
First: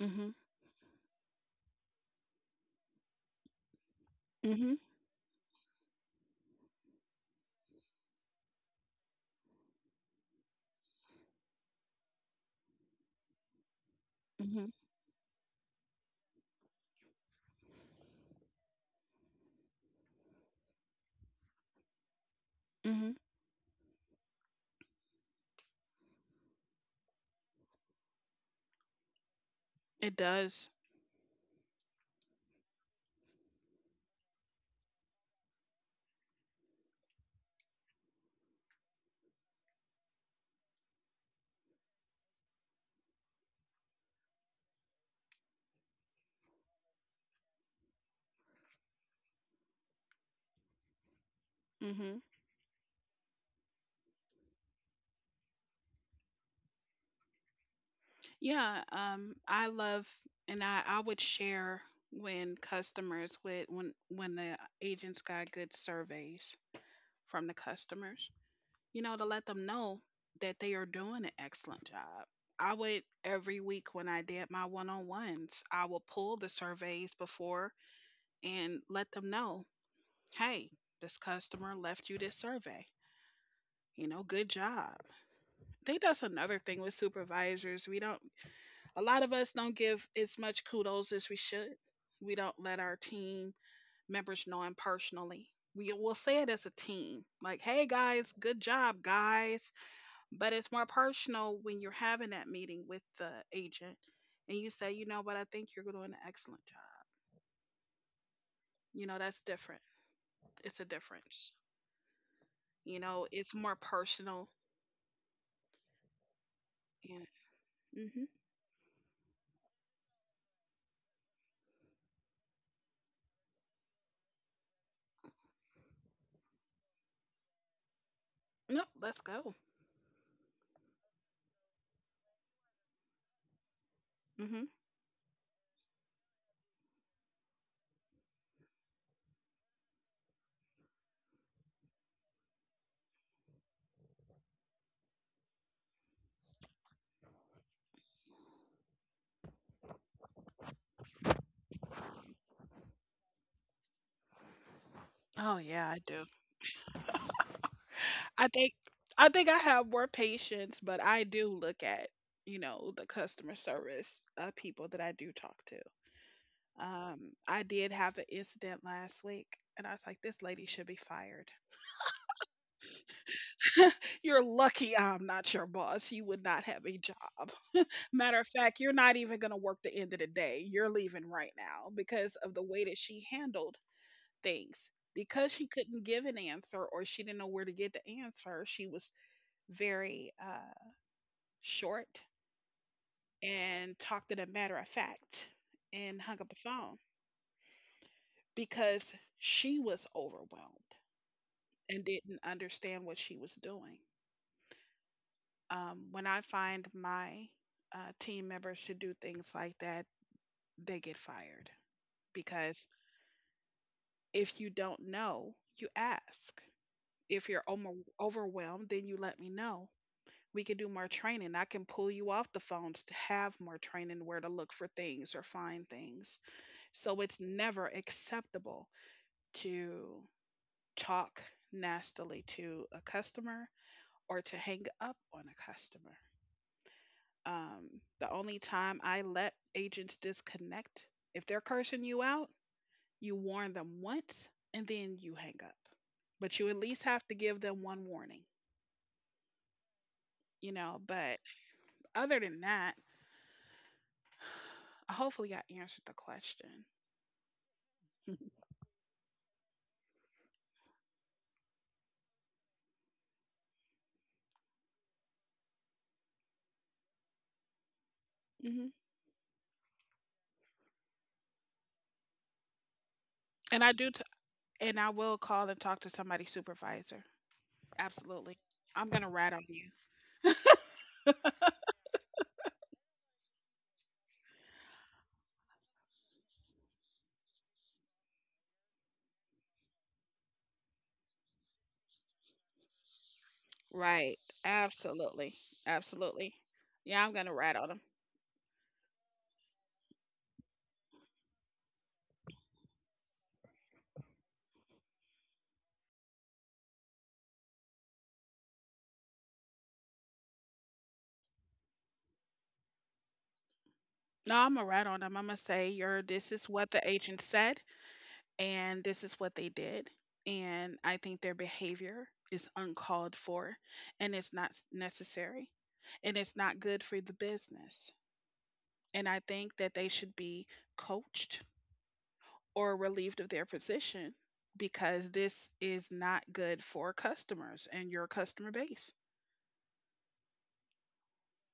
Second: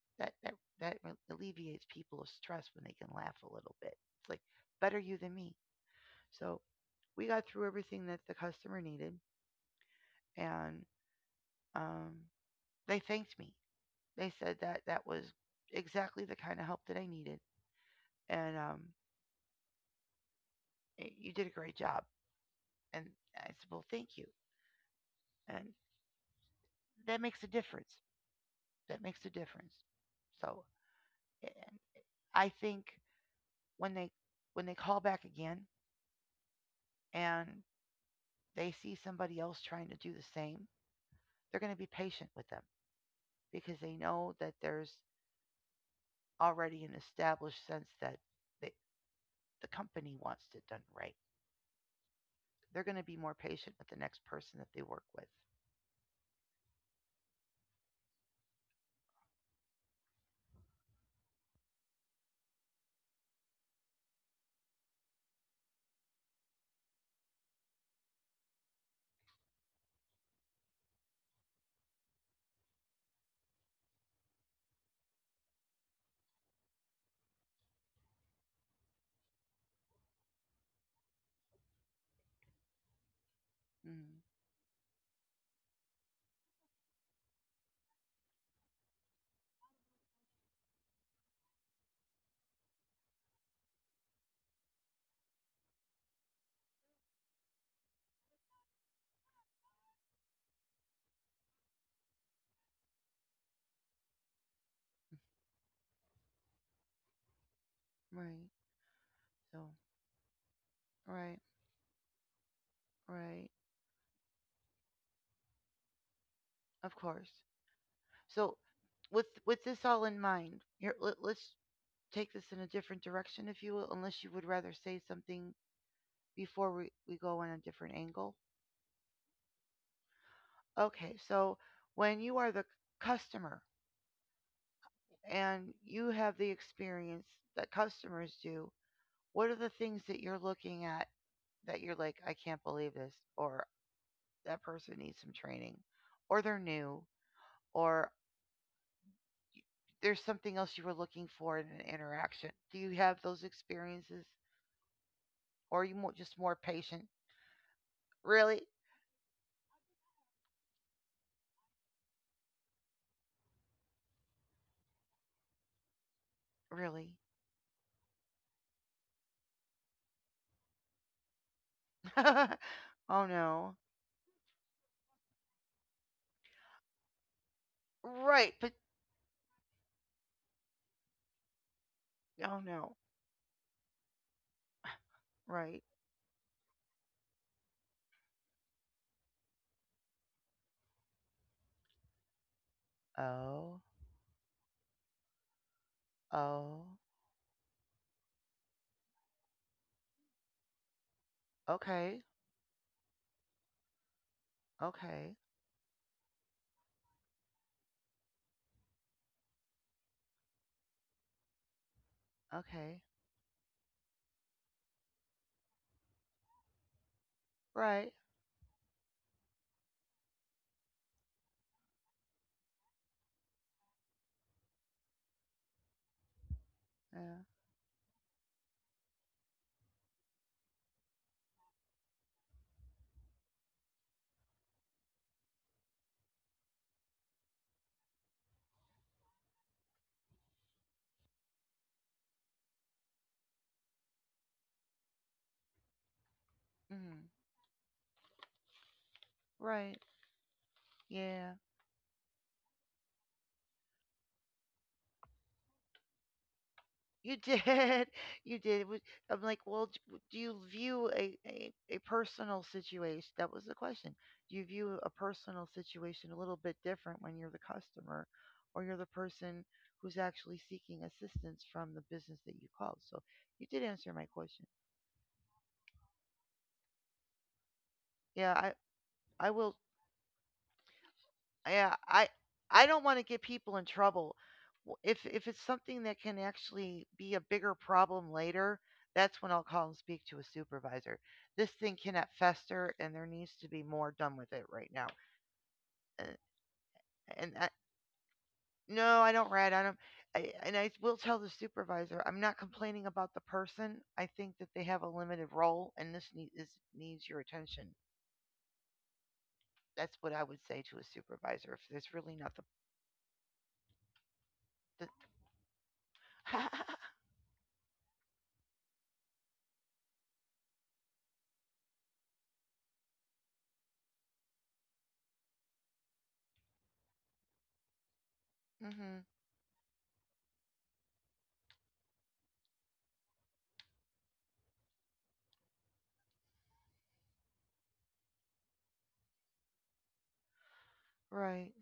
Mhm.
That that that alleviates people of stress when they can laugh a little bit. It's like
Mhm.
better you than me. So we got through everything that the customer needed, and um, they thanked me. They said
Mhm.
that that was exactly the kind of help that I needed, and you did a great job. And
Mhm.
I said, well, thank you. And that makes a difference. That makes a difference.
It
So
does.
and I think when they when they call back again and they see somebody else trying to do the same, they're going to be patient with them because they know that there's already an established sense that they, the company wants it done right.
Mhm.
They're going to be more patient with the next person that they work with.
Yeah, I love and I would share when customers would when the agents got good surveys from the customers, you know, to let them know that they are doing an excellent job. I would every week when I did my one-on-ones, I would pull the surveys before and let them know, "Hey, this customer left you this survey. You
Mm,
know, good job." I think that's another thing with supervisors. We don't A lot of us don't give as much kudos as we should. We don't let our team members know them personally. We will say it as a team, like, hey guys, good job, guys. But it's more personal when you're having that meeting with the agent and you say, you know what, I think you're doing an excellent job.
right.
You know, that's
So
different. It's a
right,
difference. You know,
right.
it's more personal.
Of course.
And, hmm.
So with this all in mind, here let, let's take this in a different direction, if you will, unless you would rather say something before we go on a different angle.
Nope, let's go.
Okay, so when you are the customer
Hmm.
and you have the experience that customers do, what are the things that you're looking at that you're like, I can't believe this, or that person needs some training, or they're new, or there's something else you were looking for in an interaction? Do you have those experiences,
Oh,
or are you
yeah, I
just
do.
more patient?
I
Really?
think I think I have more patience, but I do look at, you know, the customer service people that I do talk to.
Really?
Um, I did have an incident last week, and I was like, "This lady should be fired."
oh no.
You're lucky I'm not your boss. You would not have a job.
Right,
Matter of
but
fact, you're not even going to work the end of the day. You're leaving right now because
oh
of the
no.
way that she handled things. Because she
Right.
couldn't give an answer or she didn't know where to get the answer, she was very short
Oh.
and talked in a matter of fact and hung up the
Oh.
phone because she was overwhelmed and
Okay.
didn't understand what she was doing.
Okay.
When I find my team members to do things like that, they get fired
Okay.
because if you don't know, you ask. If you're
Right.
overwhelmed, then you let me know. We can do more training. I can pull you off the phones to have more training where to look for things or find things. So
Yeah.
it's never acceptable to talk nastily to a customer or to hang up on a customer. Um, the only time I let agents disconnect, if they're cursing you out, you warn them once and then you hang up. But you at least
Mm.
have to give them one warning,
Right.
But
Yeah.
other than that, hopefully I answered the question.
You did. You did. Would- I'm like, well, do you view a personal situation? That was the question. Do you view a personal situation a little bit different when you're the customer or you're
Hmm.
the person who's actually seeking assistance from the business that you called? So you did
And I
answer my
do,
question.
and I will call and talk to somebody's supervisor.
Yeah,
Absolutely.
I
I'm going to
I
rat
will.
on you.
Yeah, I don't want to get people in trouble. W- If it's something that can actually be a bigger problem later, that's when I'll call and speak to a supervisor. This thing cannot fester, and there needs to be more done
Right.
with it right now.
Absolutely.
And,
Absolutely. Yeah, I'm
and
gonna
I,
rat on them.
no, I don't rat. I don't. I, and I will tell the supervisor I'm not complaining about the person. I think that they have a limited role, and this need, is, needs your attention. That's what I would say to a supervisor if there's really nothing.
No, I'm gonna rat on them. I'm gonna say your this is what the agent said and this is what they did. And I think their behavior is uncalled for and it's not necessary and it's not good for the business.
Mm-hmm.
And I think that they should be coached or relieved of their position because this is not good for customers and your customer base.
Right.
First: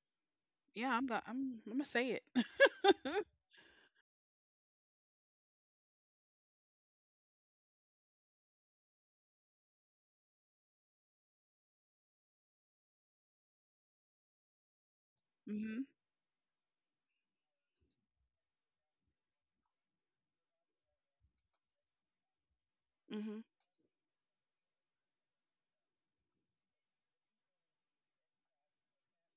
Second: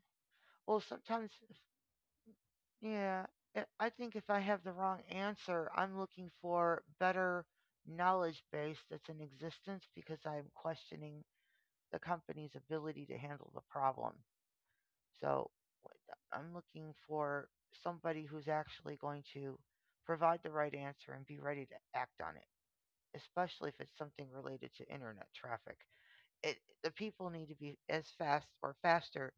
Well,
Yeah, I'm gonna
sometimes,
I'm, I'm gonna say it.
yeah, I think if I have the wrong answer, I'm looking for better knowledge base that's in existence because I'm questioning the company's ability to handle the problem. So
Mhm.
I'm looking for somebody who's actually going to provide the right answer and be ready to act on it,
Mhm.
especially if it's something related to internet traffic. It, the people need to be as fast or faster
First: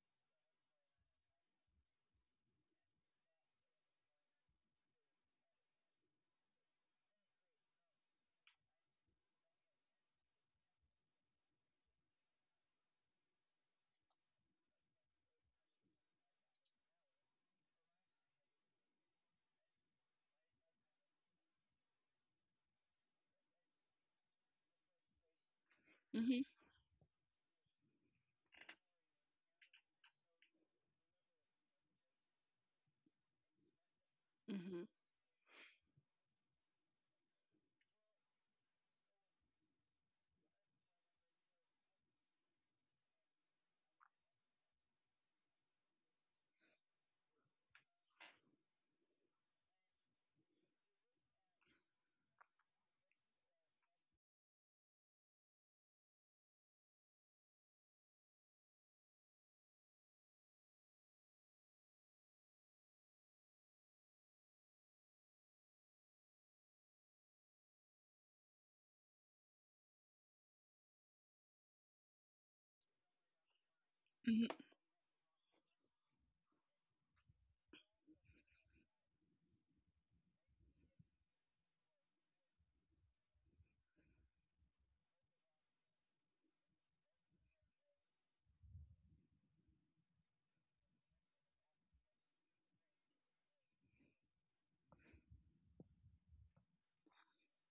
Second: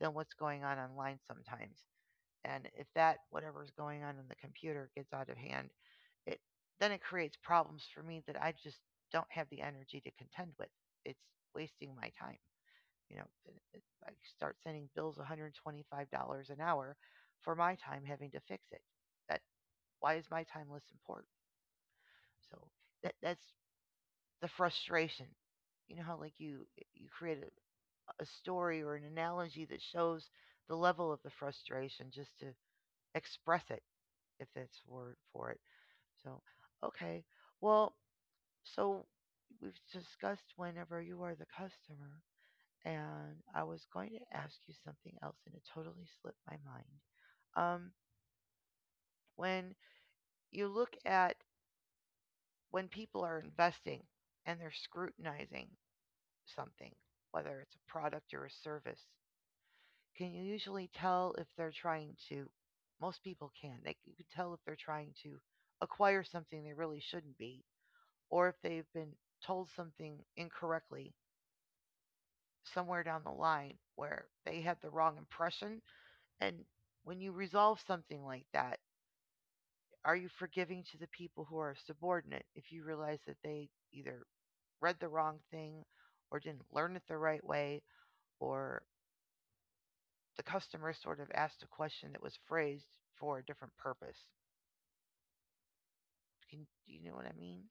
than what's going on online sometimes. And if that whatever's going on in the computer gets out of hand, it then it creates problems for me that I just don't have the energy to contend with. It's wasting my time. You know, I start sending bills $125 an hour for my time having to fix it. That, why is my time less important? So that that's the frustration. You know how like
Mhm.
you you create a story or an analogy that shows the level of the frustration just to express it, if that's
Mhm.
the word for it. So, okay. Well, so we've discussed whenever you are the customer, and I was going to ask you something else, and it totally slipped my mind. Um, when you look at when people are investing and they're scrutinizing something, whether it's a product or a service, can you usually tell if they're trying to? Most people can. They you can tell if they're trying to acquire something they really shouldn't be, or if they've been told something incorrectly somewhere down the line where
Mhm.
they had the wrong impression. And when you resolve something like that, are you forgiving to the people who are subordinate if you realize that they either read the wrong thing or didn't learn it the right way or the customer sort of asked a question that was phrased for a different purpose? Can, do you know what I mean?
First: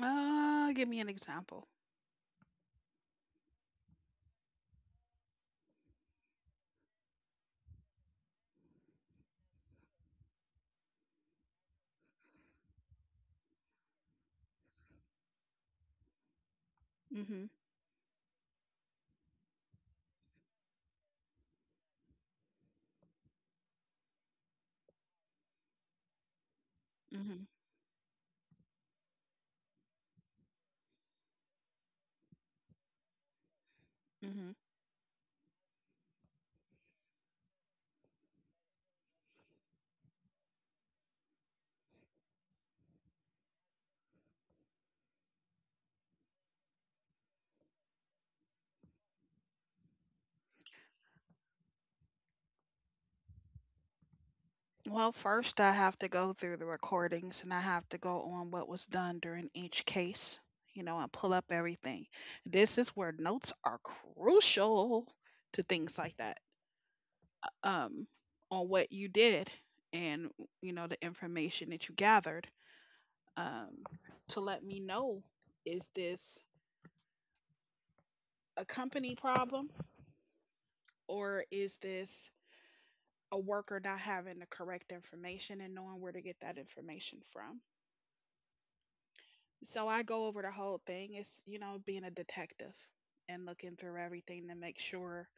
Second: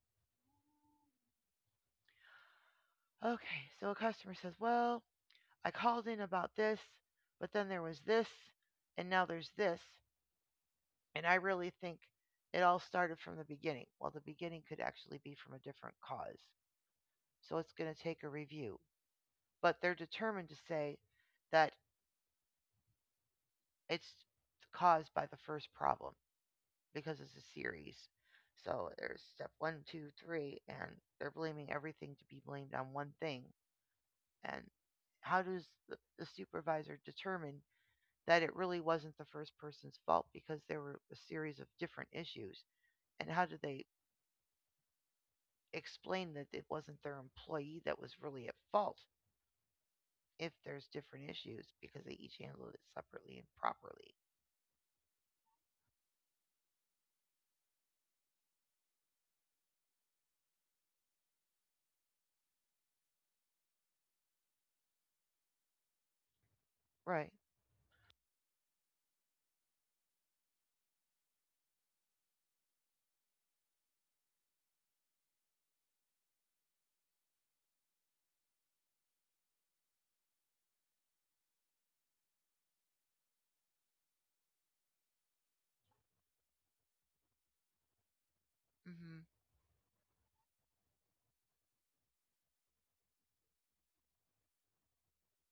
Give me an example.
Okay, so a customer says, well, I called in about this, but then there was this, and now there's this. And I really think it all started from the beginning. Well, the beginning could actually be from a different cause.
Mhm.
So it's going to take a review. But they're determined to say that it's caused by the first problem because it's
Mhm.
a series. So there's step one, two, three, and they're blaming everything to be blamed on one thing. And
Mhm.
how does the supervisor determine that it really wasn't the first person's fault because there were a series of different issues. And how do they explain that it wasn't their employee that was really at fault if there's different issues because they each handled it separately and properly?
Well, first I have to go through the recordings and I have to go on what was done during each case, you know, and pull up everything. This is where notes are crucial to things like that.
Right.
Um, on what you did and, you know, the information that you gathered. Um, to let me know, is this a company problem or is this a worker not having the correct information and knowing where to get that information from.
Mm-hmm.
So I go over the whole thing. It's, you know, being a detective and looking through everything to make sure.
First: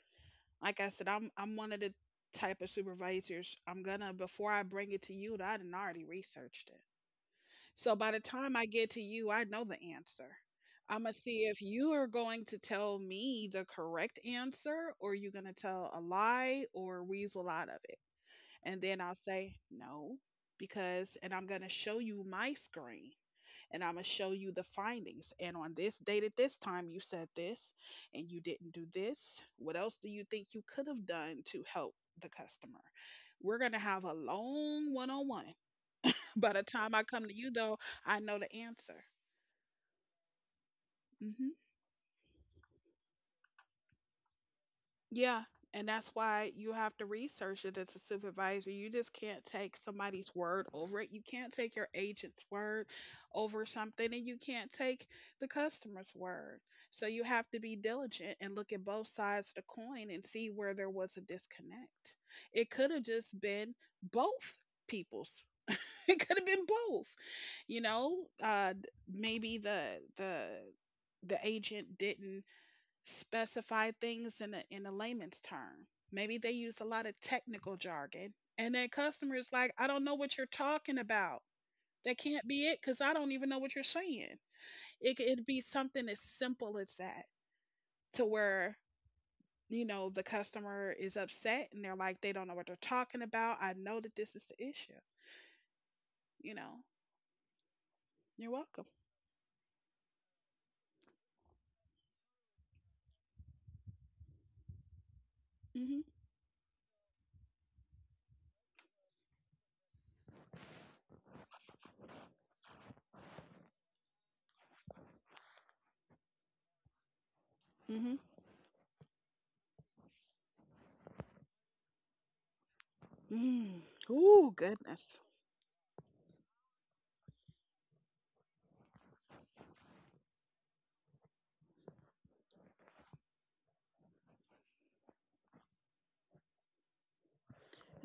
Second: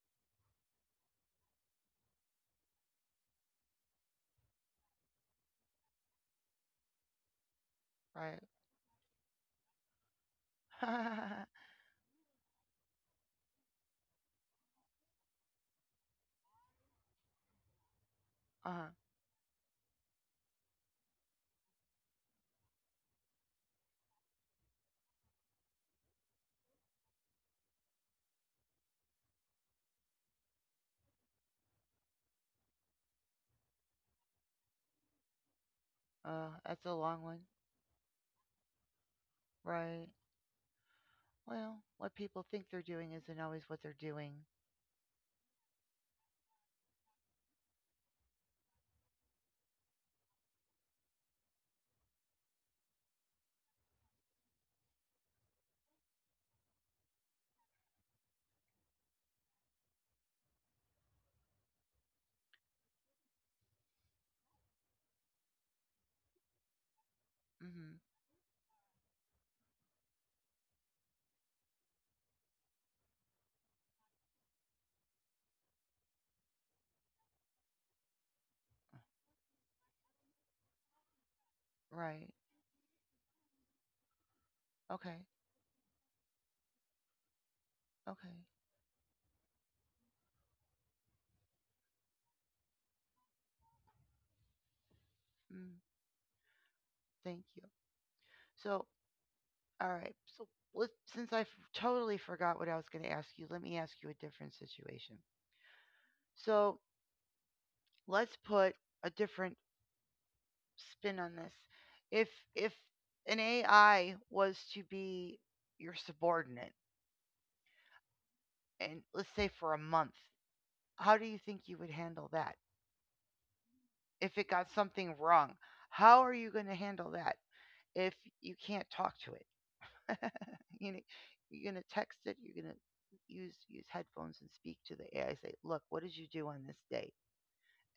Like I said, I'm one of the type of supervisors. I'm gonna, before I bring it to you, I done already researched it. So by the
Right.
time I get to you, I know the answer. I'm gonna see
uh-huh.
if you are going to tell me the correct answer, or you're gonna tell a lie or weasel out of it. And then I'll say, no, because, and I'm going to show you my screen and I'm going to show you the findings. And on this date at this time, you said this and you didn't do this. What else do you think you could have done to help the customer? We're going to have a long one on one. By the
That's
time
a
I come
long
to
one.
you, though, I know the answer.
Right.
Mm-hmm.
Well, what people think they're doing isn't always what they're doing.
Yeah, and that's why you have to research it as a supervisor. You just can't take somebody's word over it. You can't take your agent's word over something, and you can't take the customer's word. So you have to be diligent and look at both sides of the coin and see where there was a disconnect. It could have just been both people's. It could have been both. You
Mm-hmm.
know, maybe the the agent didn't specify things in a layman's term. Maybe they use a lot of technical jargon. And then customers like, I don't know what you're talking about. That
Right.
can't be it because I don't even know what you're saying. It
Okay.
could be something as simple as that to
Okay.
where, you know, the customer is upset and they're like, they don't know what they're talking about. I know that this is the issue.
Mm,
You know,
thank you.
you're welcome.
So all right. So let since I totally forgot what I was going to ask you, let me ask you a different situation.
Hmm.
So let's put a different spin on this. If if an AI was to be your subordinate,
Hmm.
and let's say for a month, how do you think you would handle that?
Mm.
If
Ooh,
it got
goodness.
something wrong, how are you going to handle that if you can't talk to it? you know, you're gonna text it. You're gonna use headphones and speak to the AI. Say, look, what did you do on this date?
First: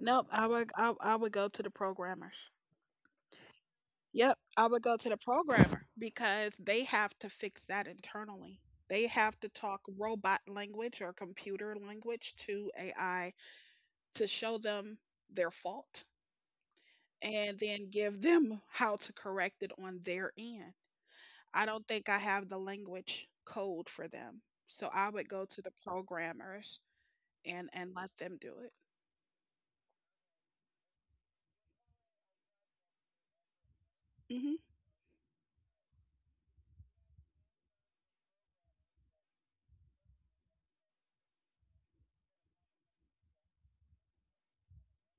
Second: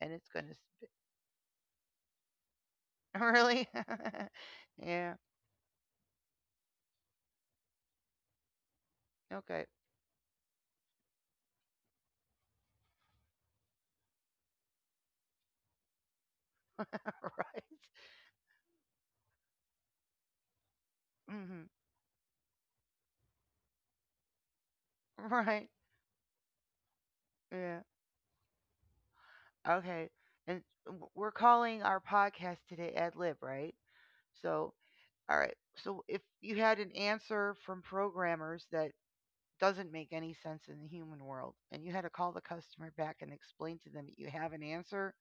And it's
I
gonna
would
spit.
I, I would go to the programmers.
Really,
Yep, I would go to
yeah,
the programmer because they have to fix that internally. They have to
okay,
talk robot language or computer language to AI to show them their fault and
right,
then give them how to correct it on their end.
hmm,
I don't think I have the language code for them. So I would go to
right,
the programmers and
yeah,
let them do it.
okay. And we're calling our podcast today ad lib, right?
Mhm.
So, all right. So if you had an answer from programmers that doesn't make any sense in the human world and you had to call the customer back and explain to them that you have an answer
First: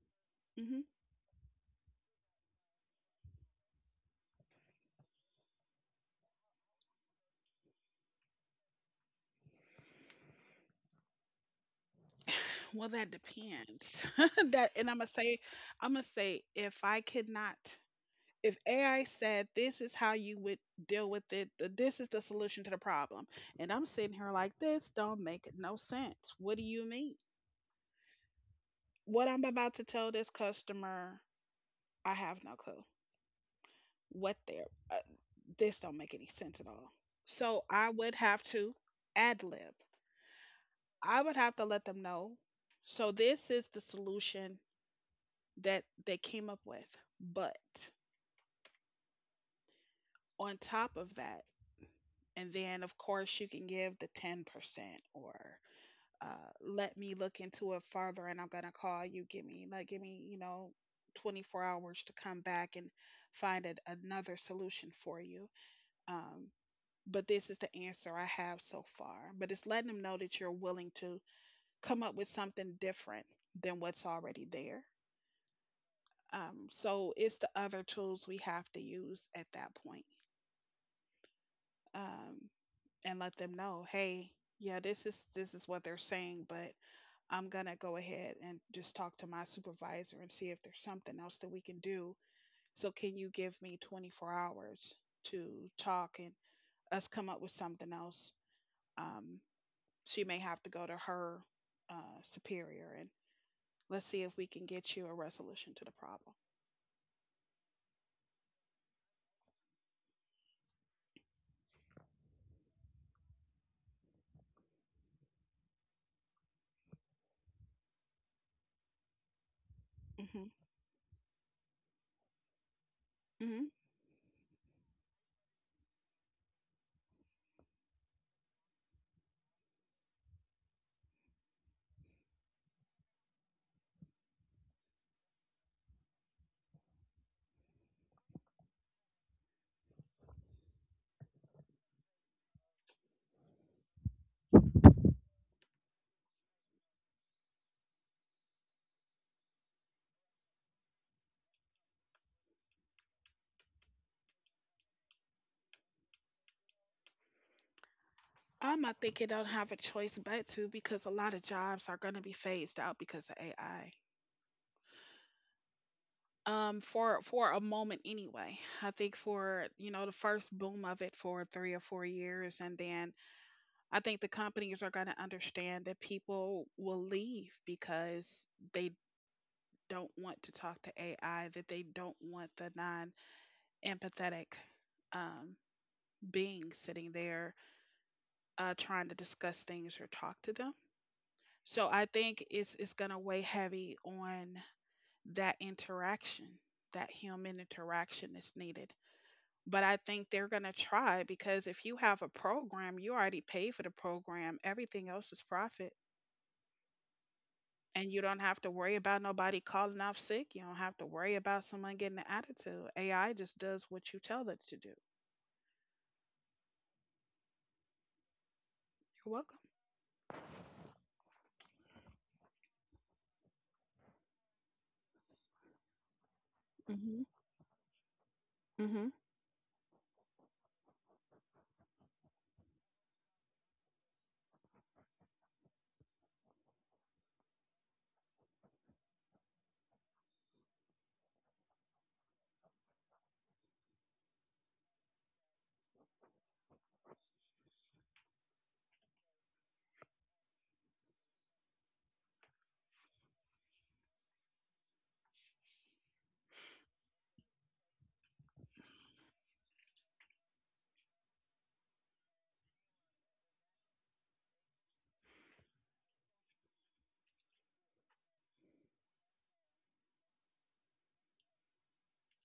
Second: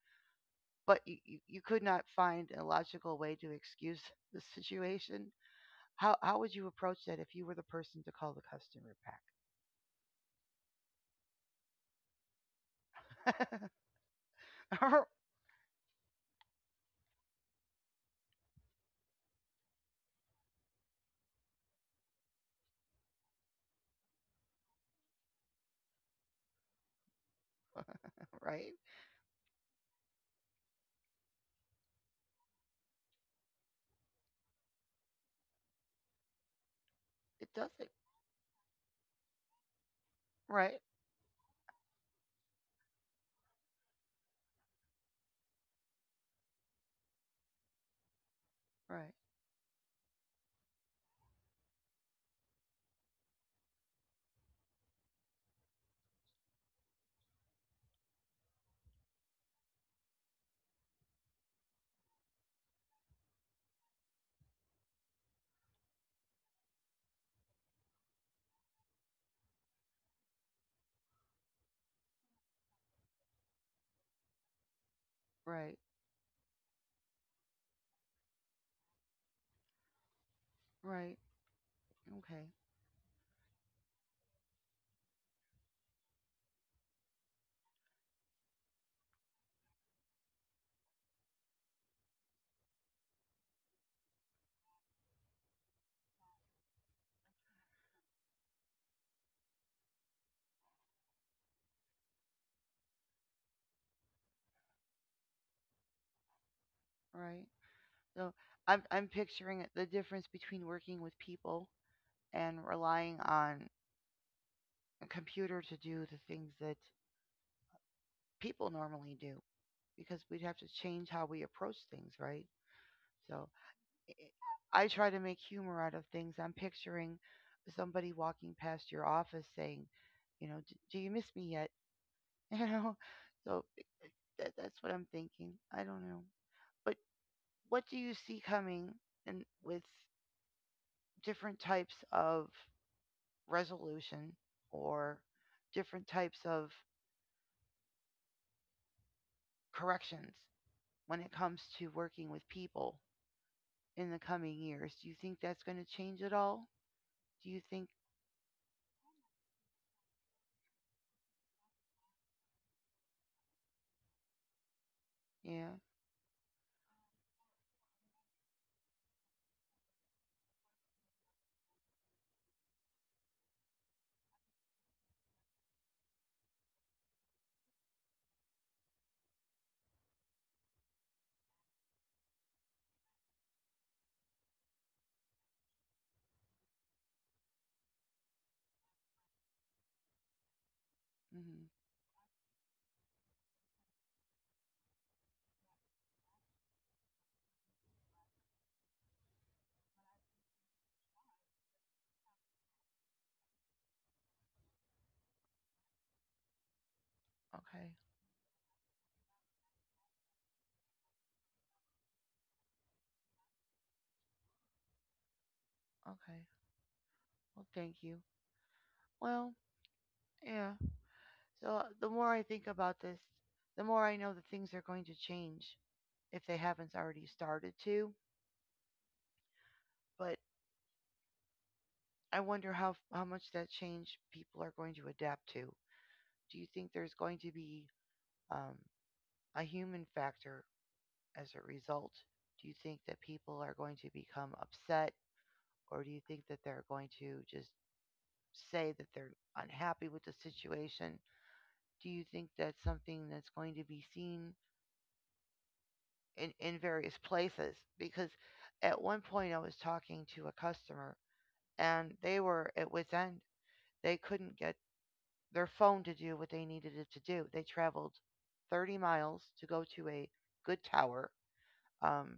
Mhm.
but you could not find a logical way to excuse the situation. How would you approach that if you were the person to call the customer
Well, that
back?
depends. that and I'm gonna say, if I could not, if AI said this is how you would deal with it, this is the solution to the problem. And I'm sitting here like, this don't make no sense. What do you mean?
Right?
What I'm about to tell this customer, I have no clue. What they're this don't make any sense at all.
It
So I
doesn't.
would have to ad lib.
Right,
I would have to let them know. So this is the solution that they came up with. But
right,
on top of that, and then of course you can give the 10% or uh, let me look into it further and I'm gonna call you. Give me like give me, You know, 24 hours to come back and find another solution for you. Um, but this is the answer I have so far. But it's letting them know that you're willing to come up with something different than what's already there.
right,
So it's the other tools we have to use at that point,
right.
um,
Okay,
and let them know, hey, yeah, this is what they're saying, but I'm going to go ahead and just talk to my supervisor and see if there's something else that we can do. So, can you give me 24 hours to talk and us come up with something else? Um, she may have to go to her uh, superior and let's see if we can get you a resolution to the problem.
right. So I'm picturing the difference between working with people and relying on a computer to do the things that people normally do
mm
because
hmm
we'd have to change how we approach things, right?
mm
So
hmm
it- I try to make humor out of things. I'm picturing somebody walking past your office saying, Do you miss me yet? You know, so that's what I'm thinking. I don't know. But what do you see coming and with different types of resolution or different types of corrections when it comes to working with people in the coming years? Do you think that's going to change at all? Do you think,
I think it don't have a choice but to, because a lot of jobs are going to be phased out because of AI.
yeah?
For a moment anyway, I think for, you know, the first boom of it for 3 or 4 years. And then I think the companies are going to understand that people will leave because they don't want to talk to AI, that they don't want the non-empathetic, um, being sitting there trying to discuss things or talk to them.
Hmm.
So I think it's going to weigh heavy on that interaction, that human interaction that's needed. But I think they're going to try, because if you have a program, you already pay for the program. Everything else is profit.
Okay.
And you don't have to worry about nobody calling off sick. You don't have to worry about someone getting an attitude. AI just does what you tell it to do.
Okay. Well, thank you.
You're
Well,
welcome.
yeah. So the more I think about this, the more I know that things are going to change if they haven't
Hmm.
already started to.
Hmm.
But I wonder how much that change people are going to adapt to. Do you think there's going to be um, a human factor as a result? Do you think that people are going to become upset, or do you think that they're going to just say that they're unhappy with the situation? Do you think that's something that's going to be seen in various places because at one point I was talking to a customer and they were at wit's end. They couldn't get their phone to do what they needed it to do. They traveled 30 miles to go to a good tower. Um,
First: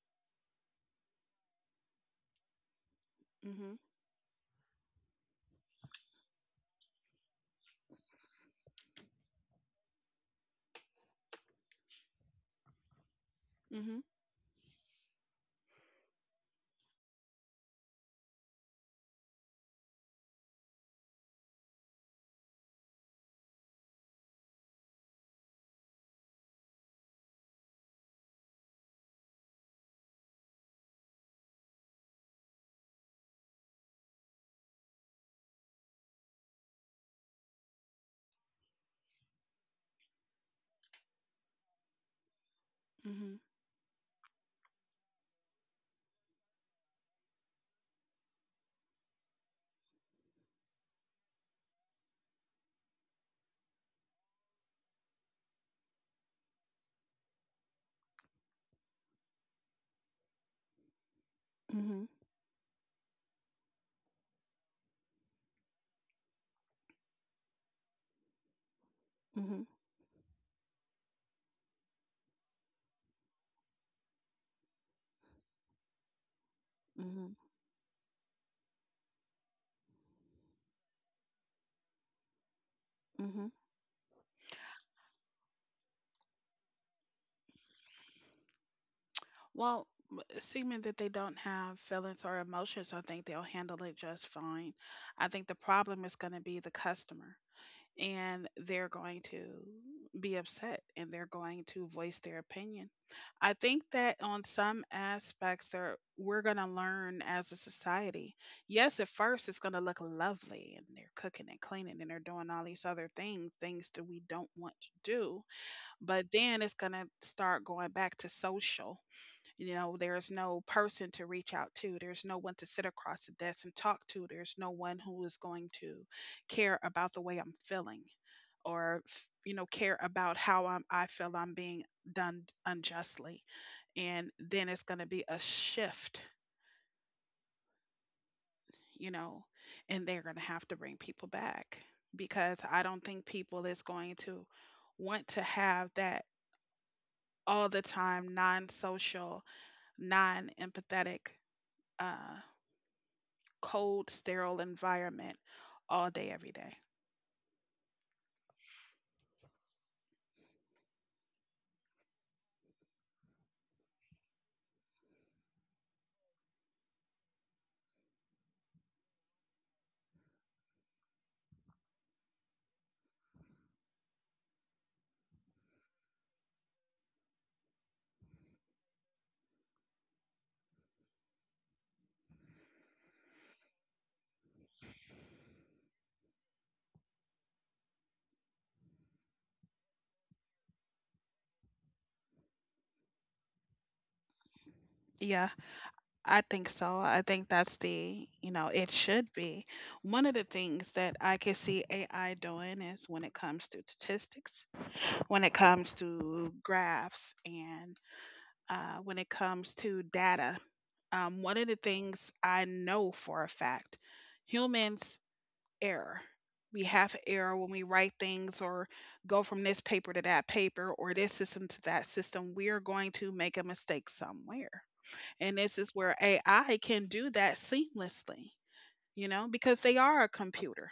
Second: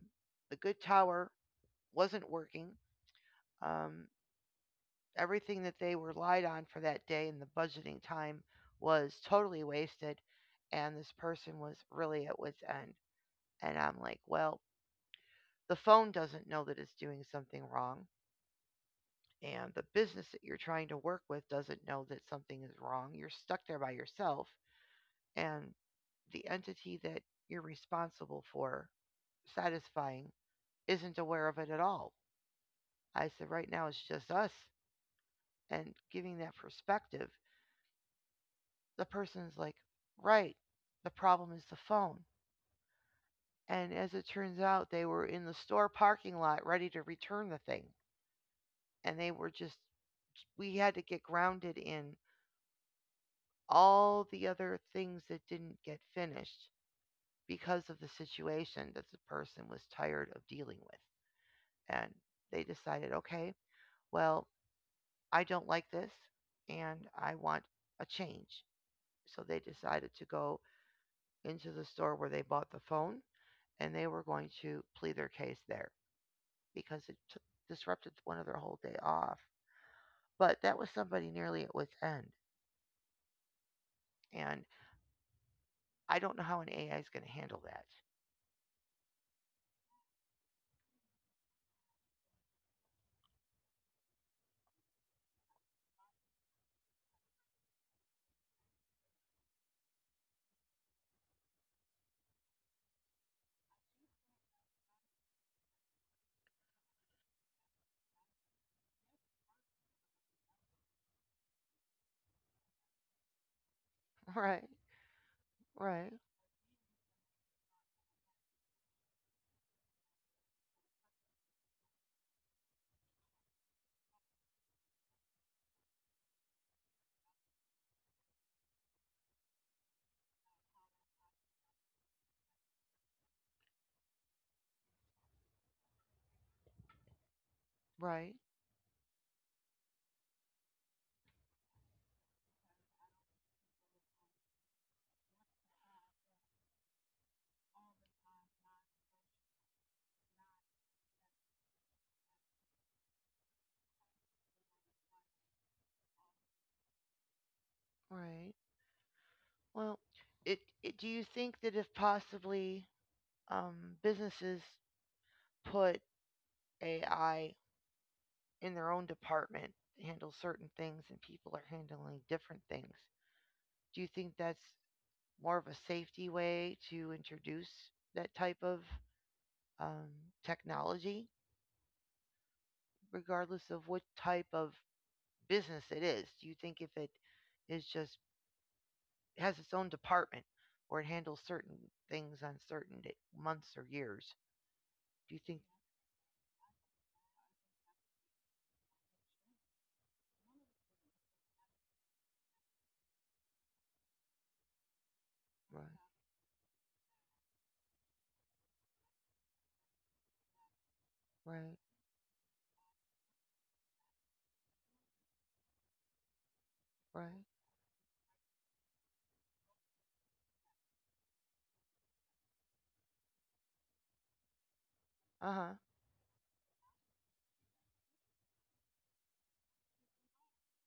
the good tower wasn't working.
Hmm.
Um, Everything that they relied on for that day and the budgeting time was totally wasted. And this person was really at wit's end. And I'm
Hmm.
like, well, the phone doesn't know that it's doing something wrong. And the business that you're trying to work with doesn't know that something is wrong. You're stuck there by yourself, and the entity that you're responsible for satisfying isn't aware of it at all. I said, right now it's just us. And giving that perspective, the person's like, right, the problem is the phone.
Hmm.
And as it turns out, they were in the store parking lot ready to return the thing. And they were just, we had to get grounded in all the other things that didn't get finished because of the situation that the person was tired of dealing with. And they decided, okay, well, I don't like this and I want a change. So
Hmm.
they
Hmm.
decided to go into the store where they bought the phone and they were going to plead their case there because
Hmm.
disrupted one of their whole day off. But that was somebody nearly at wit's end.
Hmm.
And I don't know how an AI is going to handle that.
Well, assuming that they don't have feelings or emotions, I think they'll handle it just fine. I think the problem is going to be the customer. And they're going to be upset and they're going to voice their opinion. I think that on some aspects there we're going to learn as a society. Yes, at first it's going to look lovely and they're cooking and cleaning and they're doing all these other things, things that we don't want to do,
Right, right,
but then it's going to start going back to social. You know, there's no person to reach out to. There's no one to sit across the desk and talk to. There's no one who is going to care about the way I'm feeling or care about how I feel I'm being done unjustly. And then it's going to be a shift,
right.
you know, and they're going to have to bring people back because I don't think people is going to want to have that all the time non-social, non-empathetic, uh, cold, sterile environment all day every day.
Right. Well, it do you think that if possibly um, businesses put AI in their own department to handle certain things and people are handling different things, do you think that's more of a safety way to introduce that type of um, technology, regardless of what type of business it is? Do you think if it is just has its own department where it handles certain things on certain da months or years? Do you
Yeah.
think?
I think so. I think that's the, it should be. One of the things that I can see AI doing is when it comes to statistics, when it comes
Right,
to graphs, and when it comes to data. One of the
right,
things I know for a fact, humans error. We have
right.
error when we write things or go from this paper to that paper or this system to that system. We are going to make a mistake somewhere, and
Uh
this
huh.
is where AI can do that seamlessly, you know, because they are a computer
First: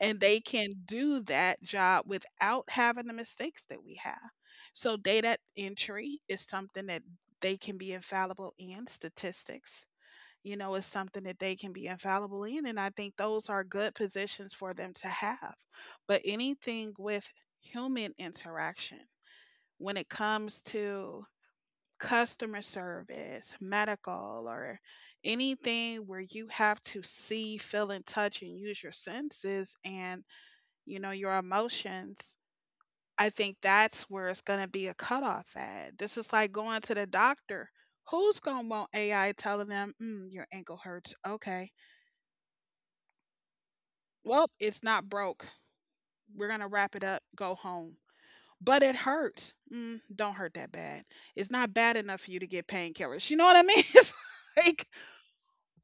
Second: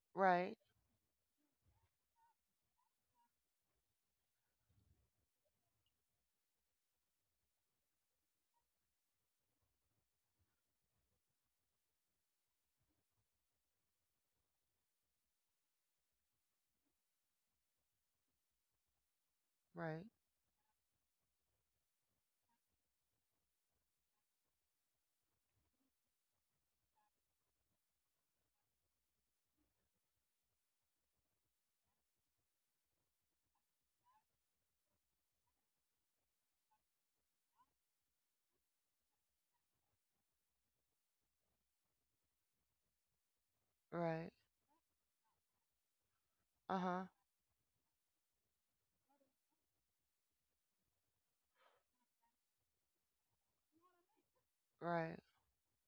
and they
Right,
can do that job without having the mistakes that we have. So data entry is something that they can be infallible in, statistics. You know, is something that they can be infallible in. And I think those are good positions for them to have. But anything with human interaction, when
right,
it comes to customer service, medical, or anything where you have to see, feel, and touch and use your senses and, you know, your emotions, I think that's where it's going to be a cutoff at. This is like going to the doctor. Who's going to want AI telling them, mm, your ankle hurts? Okay.
right.
Well, it's not broke. We're going to
Uh
wrap
huh.
it up, go home. But it hurts. Mm, don't hurt that bad. It's not bad enough for you to get painkillers. You know what I mean? It's like,
Right,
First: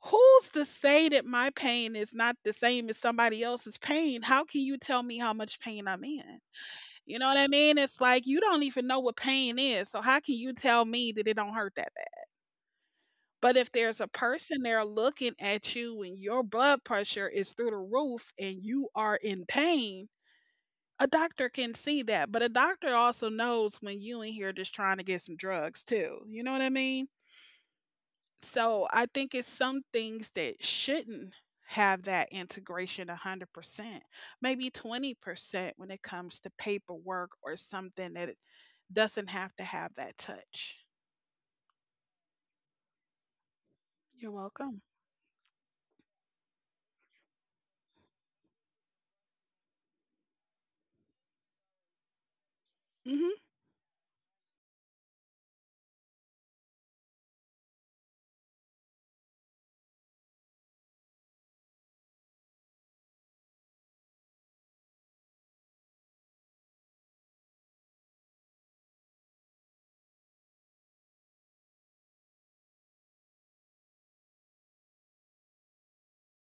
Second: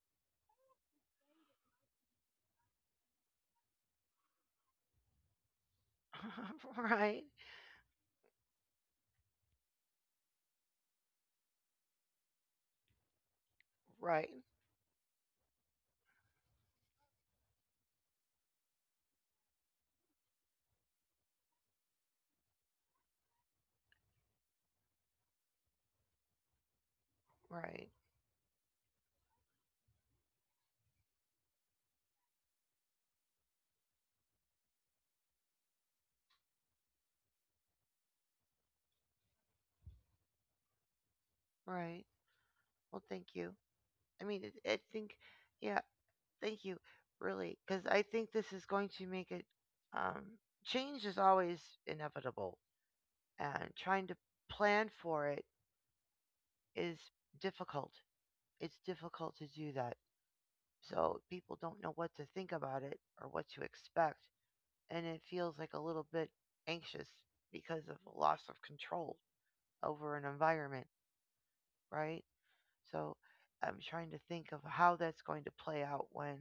who's to say that my pain is not the same as somebody else's pain? How can you tell me how much pain I'm in? You
right,
know what I mean? It's like you don't even know what pain is. So how can you tell me that it don't hurt that bad? But if there's a
right,
person there looking at you and your blood pressure is through the roof and you are in pain, a doctor can see that. But a doctor also knows when you in here just trying to get some drugs too. You know what I mean?
right,
So I think it's some things that shouldn't have that integration 100%, maybe 20% when it comes to paperwork or something that it doesn't have to have that touch.
right. Well, thank you. I
You're
mean, it, I
welcome.
think, yeah, thank you, really, because I think this is going to make it. Um, Change is always inevitable,
Mhm.
and trying to plan for it is difficult. It's difficult to do that. So people don't know what to think about it or what to expect. And it feels like a little bit anxious because of loss of control over an environment, right? So I'm trying to think of how that's going to play out when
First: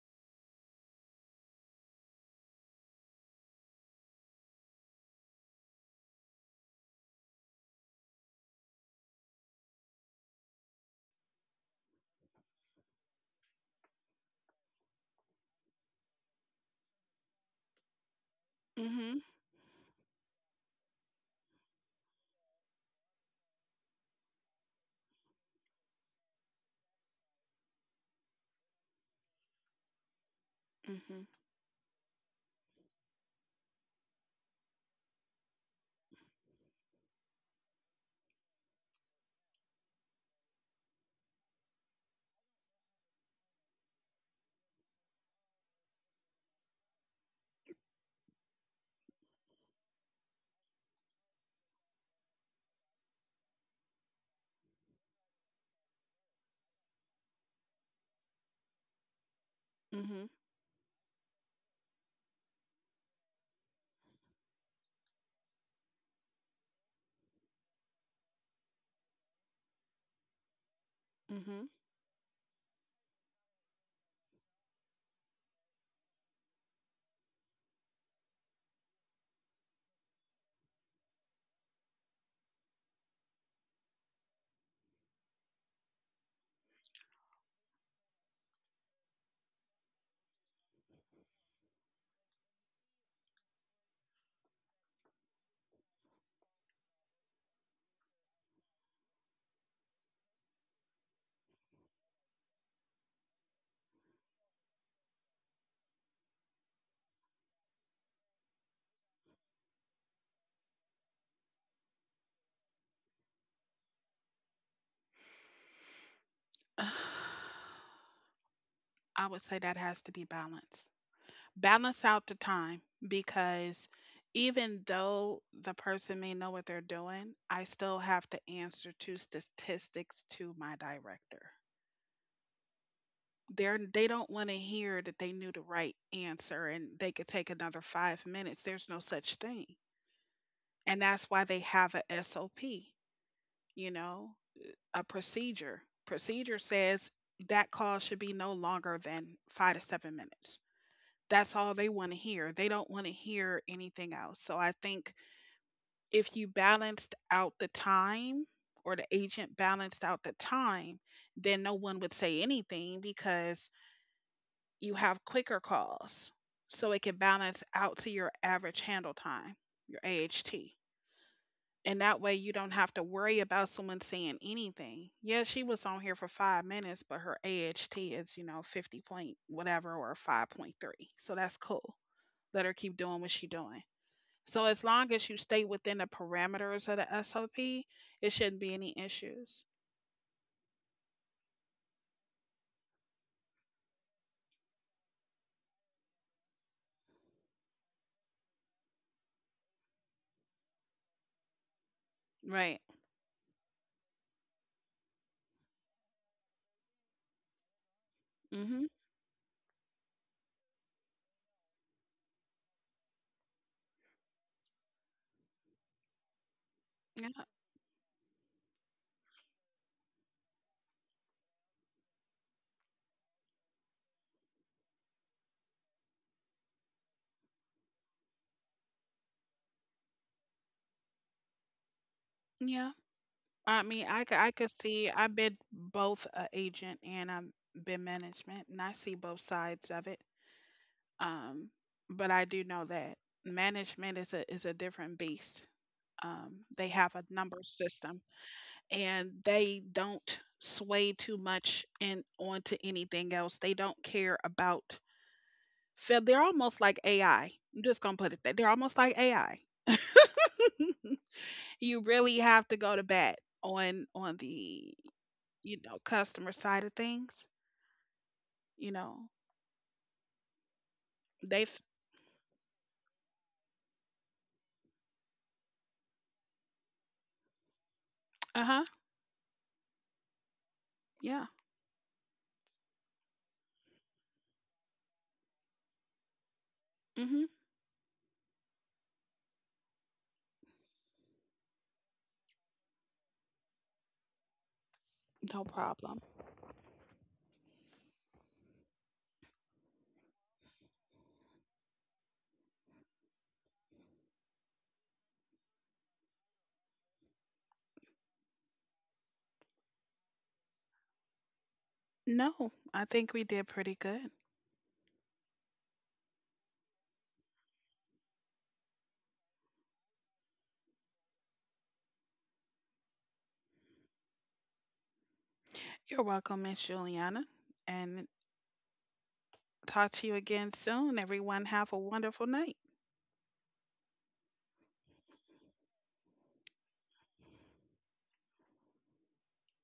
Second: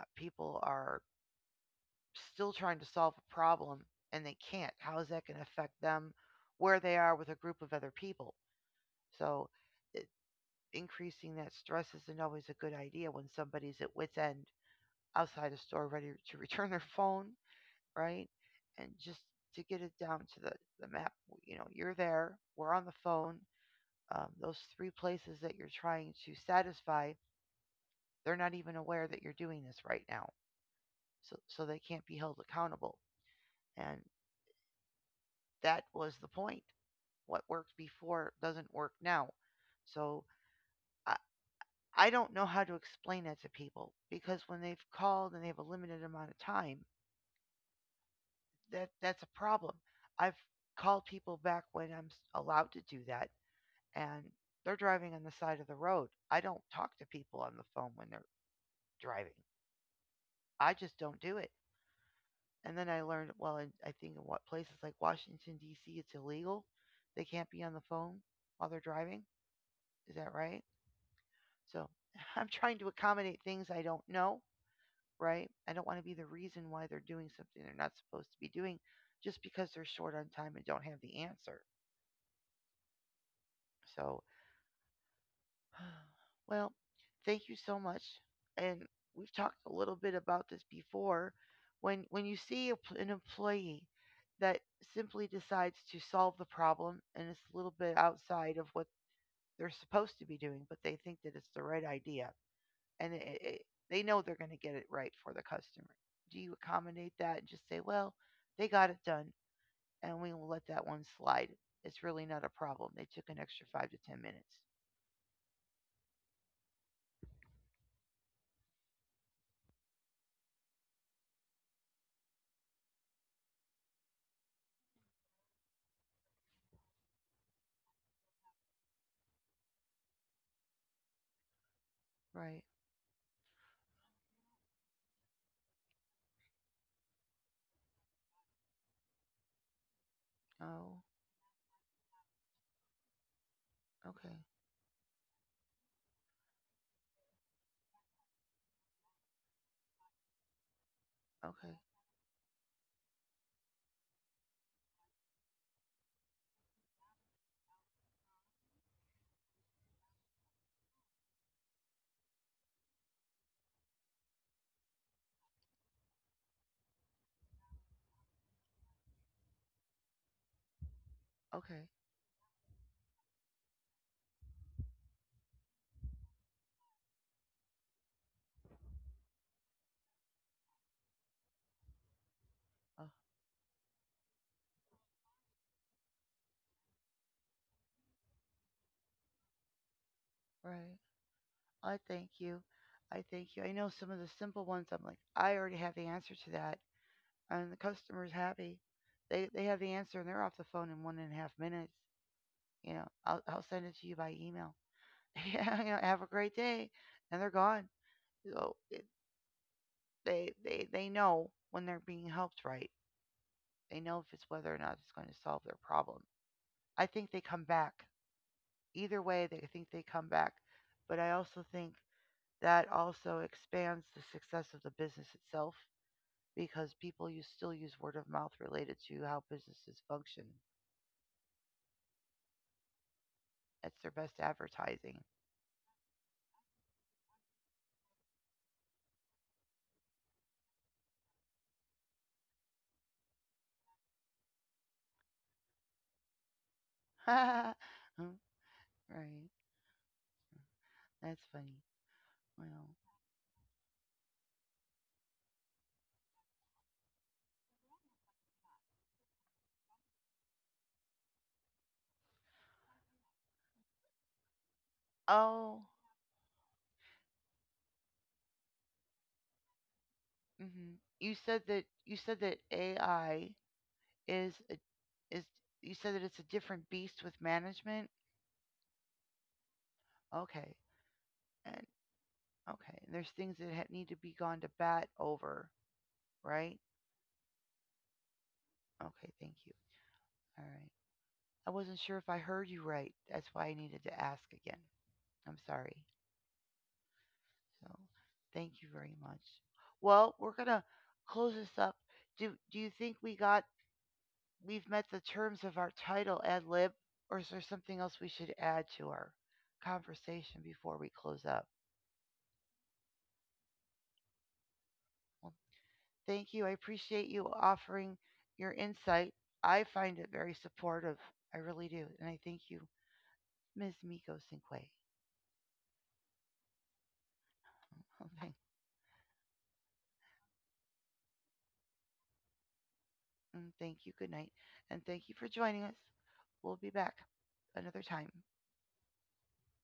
people are still trying to solve a problem and they can't. How is that going to affect them where they are with a group of other people? So it, increasing that stress isn't always a good idea when somebody's at wits end outside a store ready to return their phone right? And
Mhm.
just to get it down to the map, you know, you're there, we're on the phone. Those 3 places that you're trying to satisfy, they're not even aware that you're doing this right now.
Mhm.
So they can't be held accountable. And that was the point. What worked before doesn't work now. So I, I don't know how to explain that to people because when they've called and they have a limited amount of time, that's a problem. I've called people back when I'm allowed to do that and they're driving on the side of the road. I don't talk to people on the phone when they're driving.
Mhm.
I just don't do it. And then I learned, well, in, I think in what places like Washington D.C. it's illegal. They can't be on the phone while they're driving. Is that right?
Mhm.
So I'm trying to accommodate things I don't know. Right? I don't want to be the reason why they're doing something they're not supposed to be doing, just because they're short on time and don't have the answer. So well, thank you so much. And we've talked a little bit about this before. When you see a an employee that simply decides to solve the problem and it's a little bit outside of what they're supposed to be doing, but they think that it's the right idea and they know they're going to get it right for the customer. Do you accommodate that and just say, "Well, they got it done, and we will let that one slide. It's really not a problem. They took an extra 5 to 10 minutes."
I would say that has to be balanced. Balance out the time, because even though the person may know what they're doing, I still have to answer to statistics to my director.
Right.
They don't want to hear that they knew the right answer and they could take another five minutes. There's no such thing.
Oh.
And that's why they have a SOP, you
Okay.
know, a procedure. Procedure says that call should be no longer than five to seven minutes. That's all
Okay.
they want to hear. They don't want to hear anything else. So I think if you balanced out the time or the agent balanced out the time, then no one would say anything because you have quicker calls. So it can balance out to your average handle time, your AHT.
Okay.
And that way you don't have to worry about someone saying anything. Yeah, she was on here for five minutes, but her AHT is, you know, 50 point whatever or 5.3. So that's cool. Let her keep
All
doing what she's doing. So as long as you stay within the parameters of the SOP, it shouldn't be any issues.
right. I thank you. I thank you. I know some of the simple ones. I'm like, I already have the answer to that, and the customer's happy. They have the answer and they're off the phone in 1.5 minutes.
Right.
You know, I'll send it to you by email. Yeah. You know, have a great day, and they're gone.
Mm.
So
Mhm.
it, they know when they're being helped right. They know if it's whether or not it's going to solve their problem. I think they
Yeah.
come back either way. They I think they come back, but I also think that also expands the success of the business itself because people use, still use word of mouth related to how businesses function.
Yeah. I
That's
mean,
their best
I could see
advertising.
I've been both a agent and I've been management, and I see both sides of it. Um, but I do know that management is a different beast. They have a number
Right.
system, and they don't sway too
That's funny.
much in onto
Well,
anything else. They don't care about. Feel, they're almost like AI. I'm just gonna put it that they're almost like AI. You really have to go to bat on the, you
oh,
know, customer side of things. You know
hmm,
they've
you said that AI is a, is you said that it's a different beast with management.
Uh huh.
Okay,
Yeah.
and okay, there's things that need to be gone to bat over, right?
Mhm.
Okay, thank you. All right. I wasn't sure if I heard you right. That's why I needed to ask again. I'm
No
sorry.
problem.
So thank you very much. Well, we're gonna close this up. Do you think we got we've met the terms of our title ad lib, or is there something else we should add to our conversation before we close up?
No, I think we did pretty good.
Well, thank you. I appreciate you offering your insight. I find it very supportive. I really do, and I thank you, Ms. Miko Cinque.
You're welcome, Miss Juliana,
Oh,
and
thanks.
talk to you again soon. Everyone, have a wonderful night.
Mm, thank you. Good night. And thank you for joining us. We'll be back another time.